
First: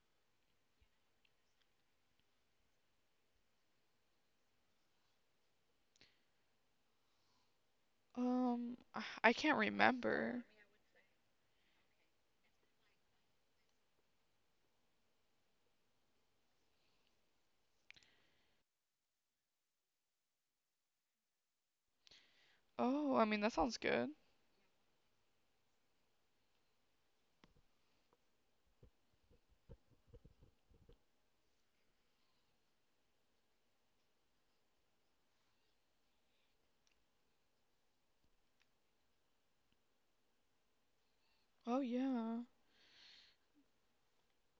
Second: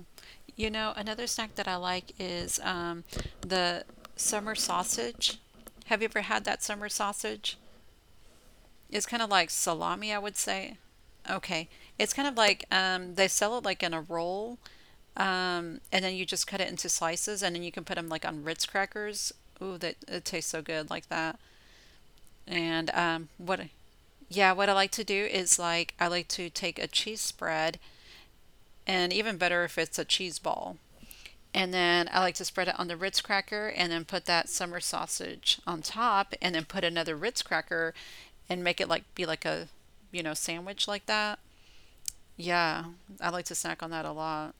You know, another snack that I like is um, the summer sausage. Have you ever had that summer sausage?
Um, I
It's kind of
I
like
can't
salami, I would
remember.
say. Okay. It's kind of like um, they sell it like in a roll, Um, and then you just cut it into slices, and then you can put them like on Ritz crackers. Ooh, that it tastes so good like that. And
Oh, I
um,
mean, that
what?
sounds good.
Yeah, what I like to do is like I like to take a cheese spread, and even better if it's a cheese ball. And then I like to spread it on the Ritz cracker, and then put that summer sausage on top, and then put another Ritz cracker, and make it like be like a, you know, sandwich like that.
Oh yeah.
Yeah, I like to snack on that a lot.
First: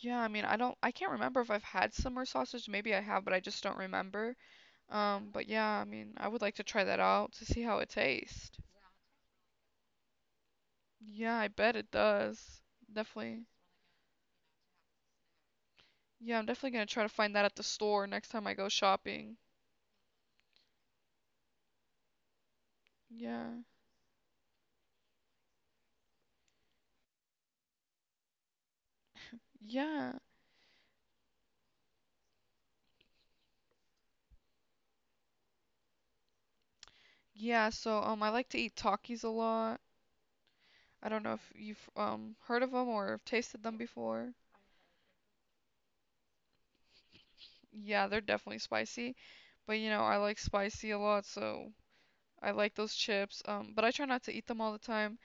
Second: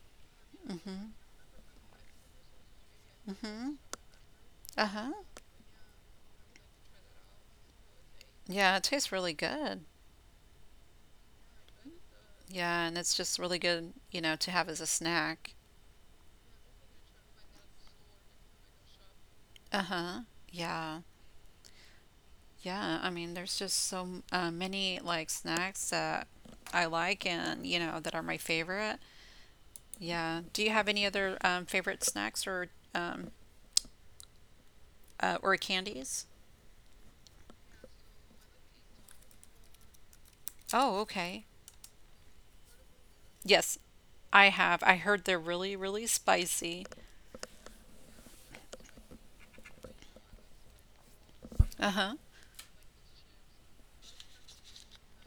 Yeah, I mean, I don't, I can't
Hmm.
remember if I've had summer sausage. Maybe I have, but I just don't
Hmm.
remember.
Uh huh.
Um, but yeah, I mean, I would like to try that out to see how it tastes.
Yeah, it tastes really good.
Yeah, I bet it does.
Yeah, and it's just
Definitely.
really good, you know, to have as a snack.
Yeah, I'm definitely gonna try to find that at the store next time I go shopping.
Uh-huh. Yeah. Yeah, I mean, there's
Yeah.
just so m- uh, many like snacks that I like and, you know, that are my favorite.
Yeah.
Yeah. Do you have any other um, favorite snacks or um uh, or candies?
Yeah, so um I like to eat Takis a lot.
Oh,
I don't know
okay.
if you've um heard of them or have tasted them
Yes,
before.
I have. I heard they're really, really spicy.
Yeah, they're definitely spicy, but you know, I like spicy a lot, so
Uh-huh.
I like those chips. Um, but I try not to eat them all the time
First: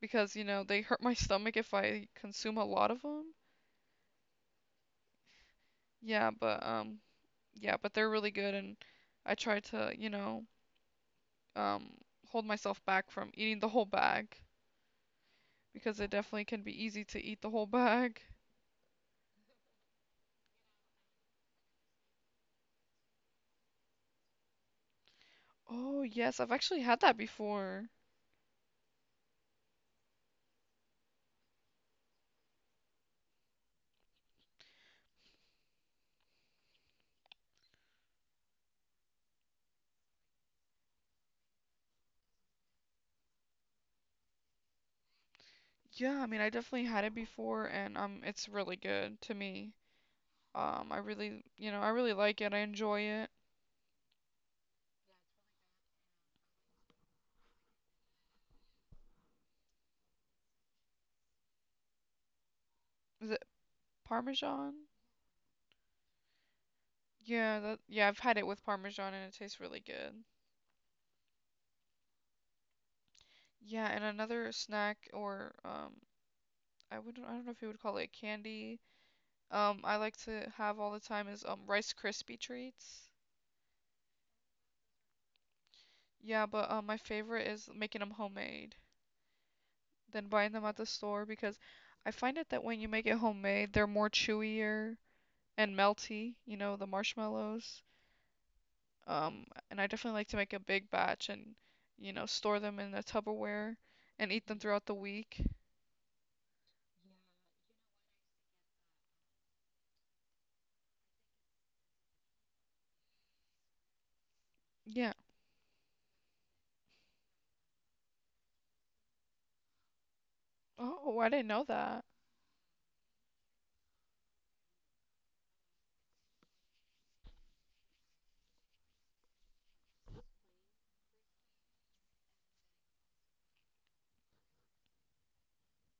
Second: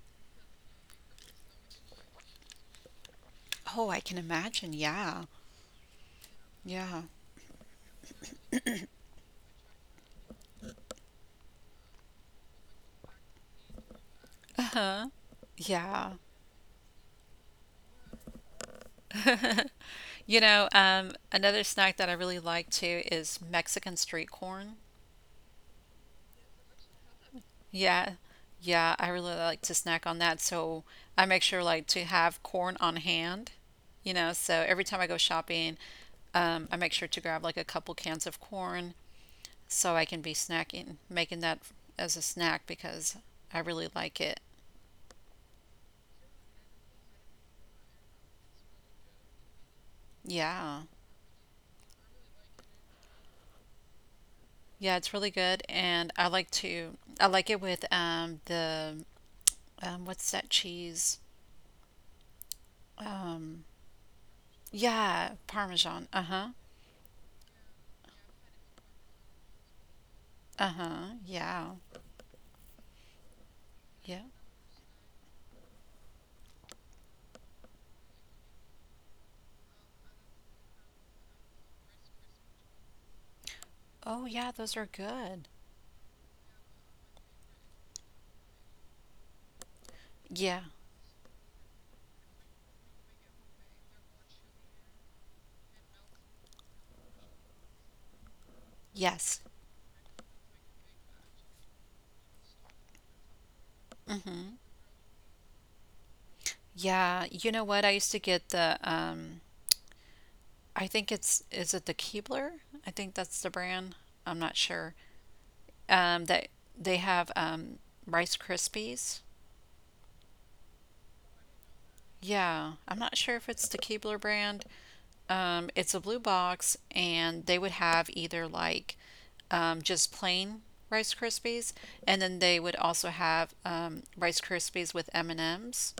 because, you know, they hurt my stomach if I consume a lot of them.
Oh, I can imagine. Yeah.
Yeah, but um
Yeah.
yeah, but they're really good and I try to, you know, um hold myself back from eating the whole bag
Uh-huh.
because it
Yeah.
definitely can be easy to eat the whole bag.
You know, um, another snack that I really like too is Mexican street corn.
Oh, yes, I've actually had that before.
Yeah, yeah, I really like to snack on that. So I make sure like to have corn on hand, you know, so every time I go shopping, um, I make sure to grab like a couple cans of corn so I can be snacking, making that as a snack because I really like it.
Yeah, I mean, I definitely had it before and um it's really good to me.
Yeah.
Um I really, you know, I really like it. I enjoy it.
Yeah, it's really good and I like to I like it with um the um what's that cheese?
Is it
Um,
Parmesan?
Yeah, Parmesan. Uh-huh.
Yeah, that yeah, I've had it with Parmesan and it tastes really good.
Uh-huh. Yeah.
Yeah, and
Yeah.
another snack or um I wouldn't I don't know if you would call it candy. Um, I like to have all the time is um Rice Krispie treats.
Oh, yeah, those are good.
Yeah, but um, my favorite is making them homemade than buying
Yeah.
them at the store because I find it that when you make it homemade, they're more chewier and melty, you know, the marshmallows.
Yes.
Um, and I definitely like to make a big batch and, you know, store them in a Tupperware and eat
Mm-hmm.
them throughout the week.
Yeah. You know what? I used to get the um I think it's is it the Keebler? I think that's the brand. I'm not sure.
Yeah.
Um that they have um Rice Krispies.
Oh, I didn't know that.
Yeah. I'm not sure if it's the Keebler brand. Um, it's a blue box, and they would have either like um, just plain Rice Krispies, and then they would also have um, Rice Krispies with M and M's.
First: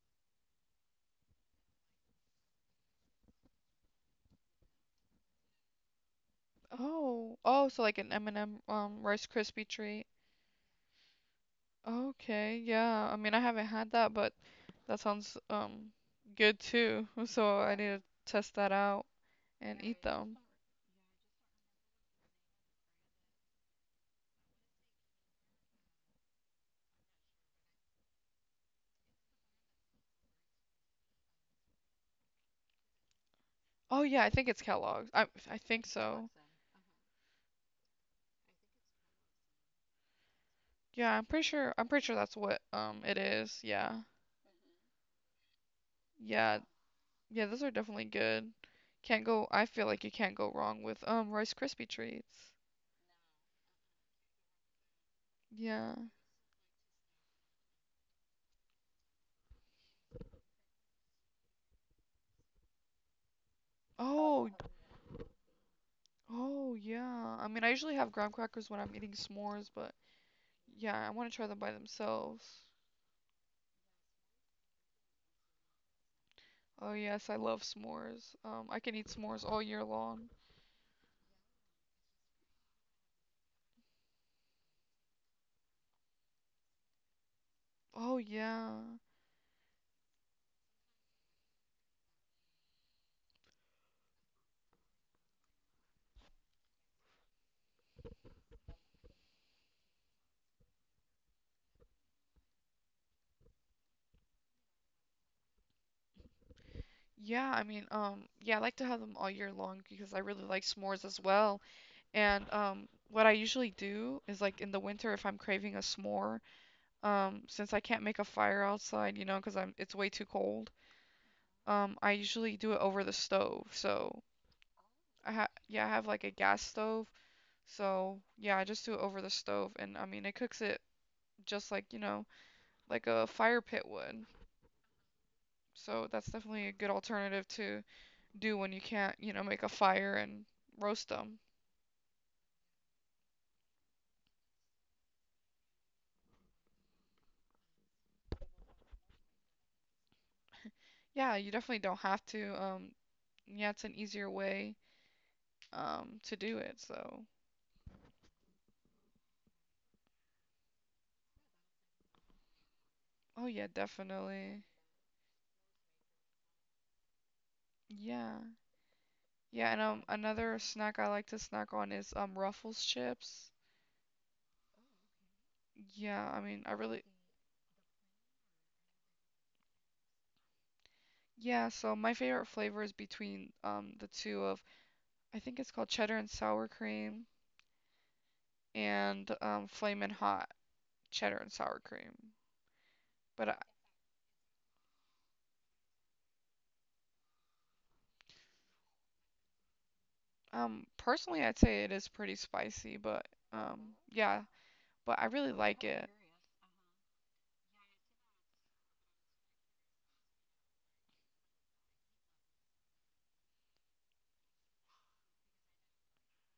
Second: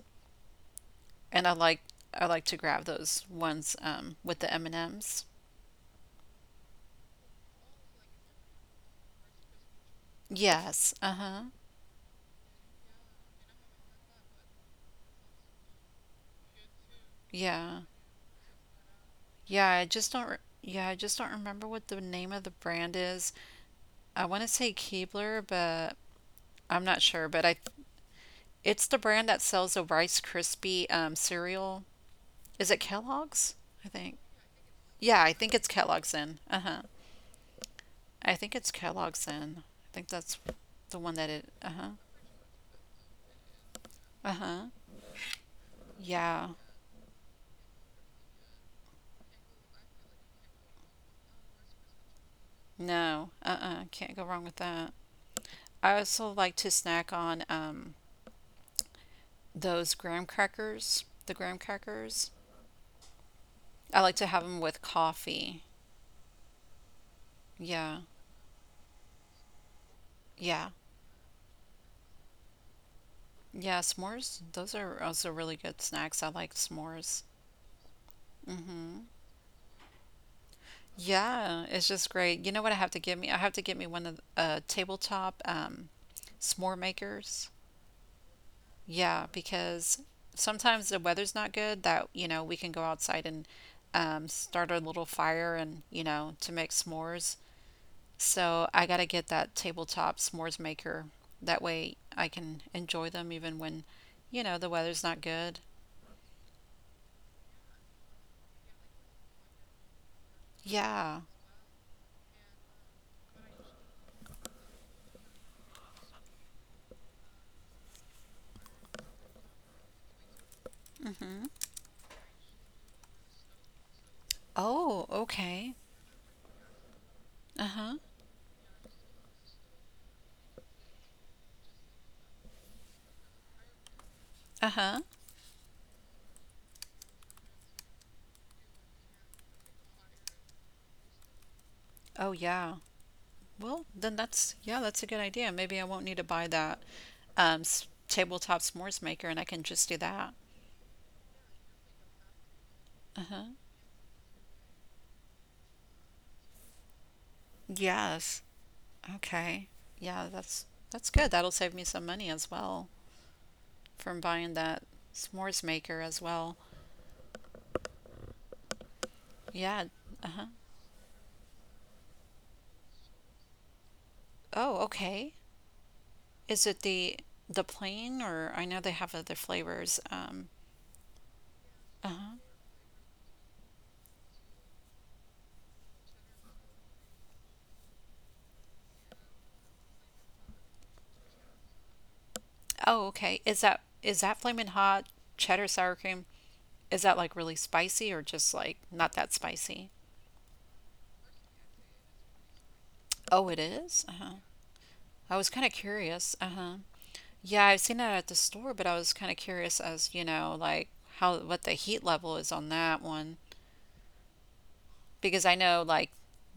And I like I like to grab those ones um, with the M and M's.
Oh, oh, so like an M and M um Rice Krispie treat.
Yes. Uh huh.
Okay, yeah. I mean, I haven't had that, but that sounds um good too. So I
Yeah.
need to test that out
Yeah.
and
I
eat
just don't.
them.
Re- yeah, I just don't remember what the name of the brand is. I want to say Keebler, but I'm not sure. But I, it's the brand that sells a Rice Krispie um, cereal. Is it Kellogg's? I
Oh
think.
yeah, I think it's Kellogg's.
Yeah,
I
I think
I
it's
think
Kellogg's
so.
Inn. Uh huh. I think it's Kellogg's Inn. I think that's the one
Yeah, I'm
that
pretty
it. Uh
sure I'm
huh.
pretty sure that's what um it is. Yeah.
Uh huh. Yeah.
Yeah. Yeah, those are definitely good. Can't go I feel like you can't go wrong with um Rice Krispie treats.
No. Uh uh can not go wrong with that.
Yeah.
I also like to snack on um, those graham crackers. The graham crackers. I like to have
Oh,
them with coffee.
oh yeah. I mean, I usually
Yeah.
have graham crackers when I'm eating s'mores, but
Yeah.
yeah, I want to try them by themselves.
Yeah. S'mores. Those are also really good snacks. I like
Oh
s'mores.
yes, I love s'mores. Um, I can
Mm-hmm.
eat s'mores all year long.
Yeah, it's just great. You know what I have to get me? I have to get me one of th- a tabletop um s'more makers.
Oh yeah.
Yeah, because sometimes the weather's not good that, you know, we can go outside and um, start a little fire and, you know, to make s'mores. So I gotta get that tabletop s'mores maker. That way I can enjoy them even when, you know, the weather's not good.
Yeah, I mean, um, yeah, I like to have them all year long because I really like s'mores as
Yeah.
well. And um, what I usually do is like in the winter if I'm craving a s'more, um, since I can't make a fire outside, you know, 'cause I'm it's way too cold.
Mm-hmm.
Um, I usually do it over the stove. So
Oh,
I ha
okay.
yeah, I have like a gas stove.
Uh-huh.
So yeah, I just do it over the stove, and I mean it cooks it just like you know like a fire pit would.
Uh-huh.
So that's definitely a good alternative to do when you can't, you know, make a fire and roast them.
Oh, yeah. Well, then that's, yeah, that's a good idea. Maybe I won't need to buy that um, s tabletop s'mores maker and I can just do that.
Yeah, you definitely don't have to. Um,
Uh-huh.
yeah, it's an easier way um to do it. So,
Yes. Okay. Yeah, that's that's good. That'll save me some money as well
oh yeah,
from buying
definitely.
that s'mores maker as well.
Yeah. Yeah, and
Yeah.
um
Uh-huh.
another snack I like to snack on is um Ruffles chips.
Oh, okay.
Yeah, I mean,
Is
I
it
really
the the plain or I know they have other flavors. Um,
yeah, so my
uh-huh.
favorite flavor is between um the two of I think it's called cheddar and sour cream and um flamin' hot cheddar and sour cream.
Oh, okay.
But I,
Is that is that flaming hot cheddar sour cream? Is that like really spicy or just like not that spicy?
Um, personally, I'd say it is pretty spicy, but
Oh, it
um,
is? Uh-huh.
yeah, but I
I was
really
kind of
like it.
curious. Uh-huh. Yeah, I've seen that at the store, but I was kind of curious as, you know, like how what the heat level is on that one because I know like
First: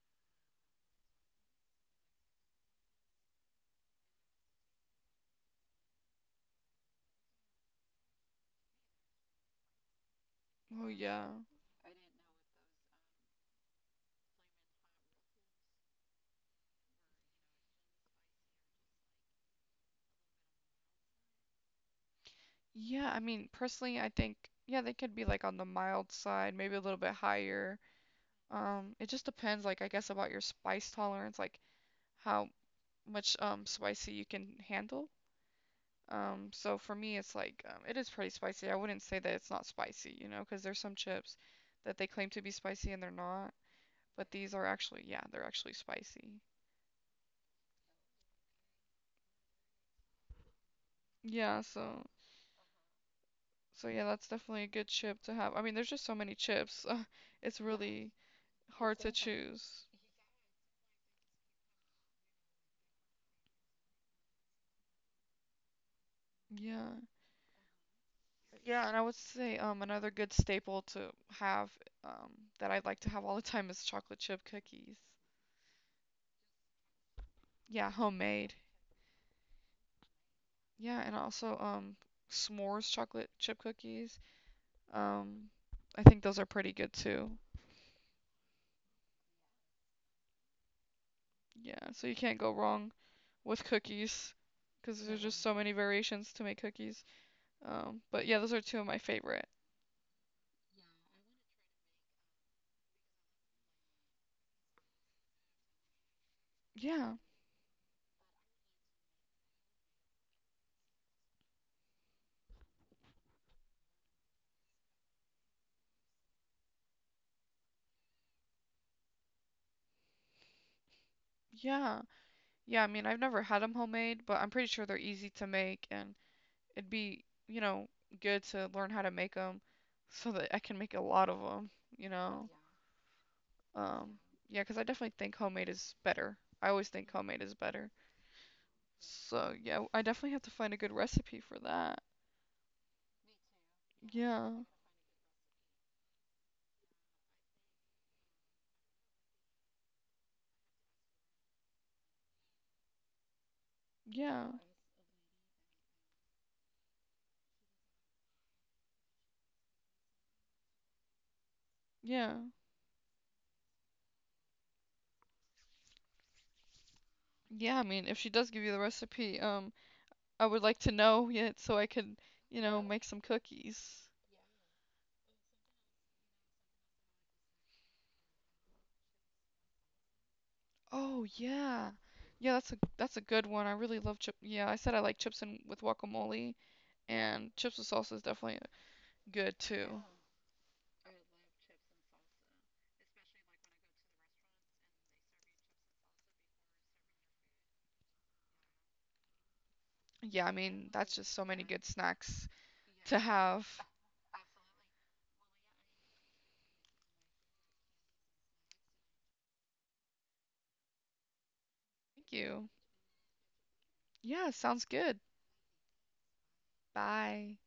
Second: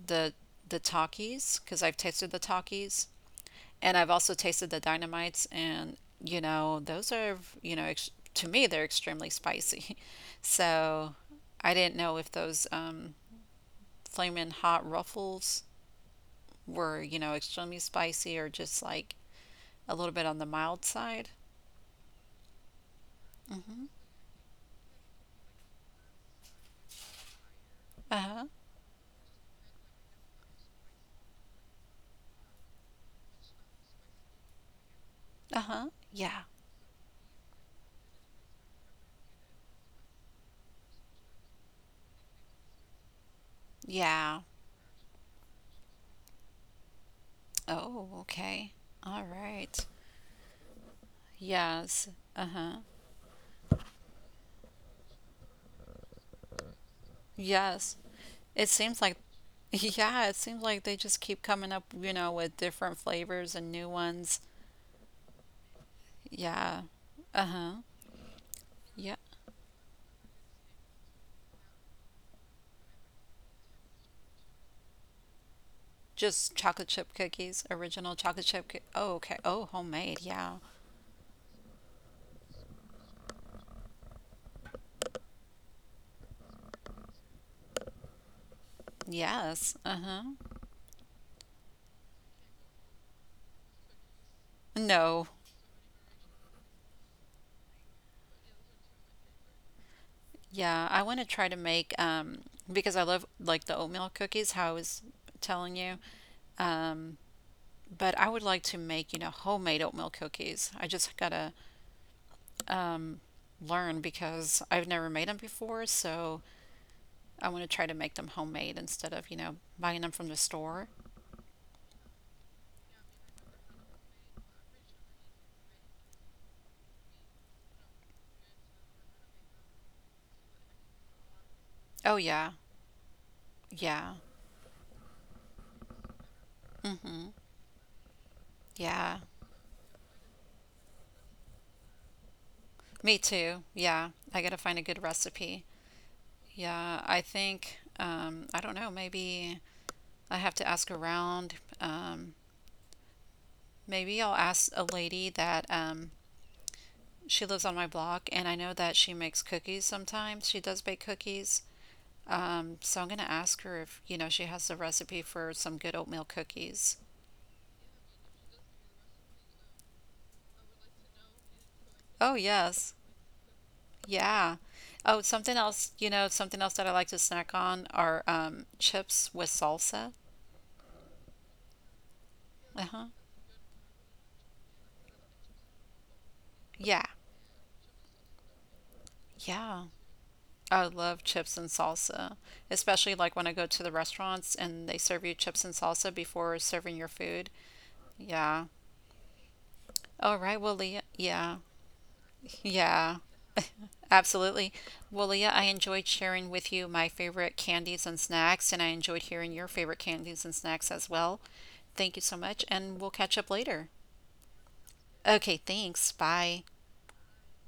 the the Takis because I've tasted the Takis and I've also tasted the Dynamites and you know, those are, you know, ex to me they're extremely spicy.
Oh
So,
yeah.
I didn't know if those um flaming hot ruffles were, you know, extremely spicy or just like a little bit on the mild side.
Yeah, I mean,
Mm-hmm.
personally, I think yeah, they could be like on the mild side, maybe a little bit higher.
Uh-huh.
Um, it just depends, like I guess about your spice tolerance, like how much um spicy you can handle.
Uh-huh. Yeah.
Um, so for me, it's like um, it is pretty spicy. I wouldn't say that it's not spicy, you know, because there's some chips that they claim to be spicy and they're not, but
Yeah.
these are actually yeah, they're actually spicy.
Oh, okay. All right.
Yeah, so
Yes. Uh-huh.
So yeah, that's definitely a good chip to have. I mean, there's just so many chips. it's
Yes.
really
It seems
hard to
like
choose.
yeah, it seems like they just keep coming up, you know, with different flavors and new ones. Yeah.
Yeah.
Uh-huh.
Yeah, and I would
Yeah.
say um another good staple to have um that I'd like to have all the time is chocolate chip cookies.
Just chocolate chip cookies,
Yeah,
original chocolate
homemade.
chip coo- Oh, okay. Oh, homemade. Yeah.
Yeah, and also um s'mores chocolate chip cookies. Um I think those are pretty good too.
Yes. Uh-huh.
Yeah, so you can't go wrong with cookies because there's
No.
just No. so many variations to make cookies. Um but yeah, those are two of my favorite.
Yeah, I want to try to make um because I love like the oatmeal cookies how I was telling you.
Yeah.
um. But I would like to make, you know, homemade oatmeal cookies. I just gotta um, learn because I've never made them before, so I want to try to make them homemade instead of, you know, buying them from the store.
Yeah. Yeah, I mean, I've never had them homemade, but I'm pretty sure they're easy to make and it'd be, you know, good to learn how to make them so that I can make a lot of them, you
Oh,
know.
yeah,
Yeah, yeah.
yeah,
Um, yeah, 'cause I definitely think homemade is better. I always think Mm-hmm.
mm-hmm,
Homemade is better. Yeah,
yeah,
so, yeah, I definitely have to find a good recipe for that.
me too, yeah. I
Yeah.
gotta find a good recipe. Yeah, I think, um, I don't know, maybe I have to ask around. Um, maybe I'll
Yeah. No,
ask a lady that um, She lives on my block, and I know that she makes cookies sometimes. She does bake cookies.
yeah. Yeah.
Um, so I'm going to ask her if, you know, she has the recipe for some good oatmeal cookies.
Yeah, I mean, if she does give you the recipe, um, I would like to know it so I could,
Oh,
you know, yeah,
yes.
make some cookies.
Yeah. Oh, something else, you know, something else that I like to snack on are um, chips with salsa.
Oh yeah. Yeah, that's a
Uh-huh.
that's a good one. I really love chip. Yeah, I said I like chips and with guacamole
Yeah.
and chips with salsa is definitely good
Yeah.
too.
I love chips and salsa, especially like when I go to the restaurants and they serve you chips and salsa before serving your food. Yeah. All
Yeah, I
right, well,
mean,
Leah.
that's just so
Yeah.
many good snacks
Yeah,
to have.
absolutely. Well, Leah, I enjoyed sharing with you my favorite candies and snacks, and I enjoyed hearing your favorite candies and snacks as well. Thank you
Thank
so much,
you.
and we'll catch up later.
Yeah, sounds good.
Okay, thanks. Bye.
Bye.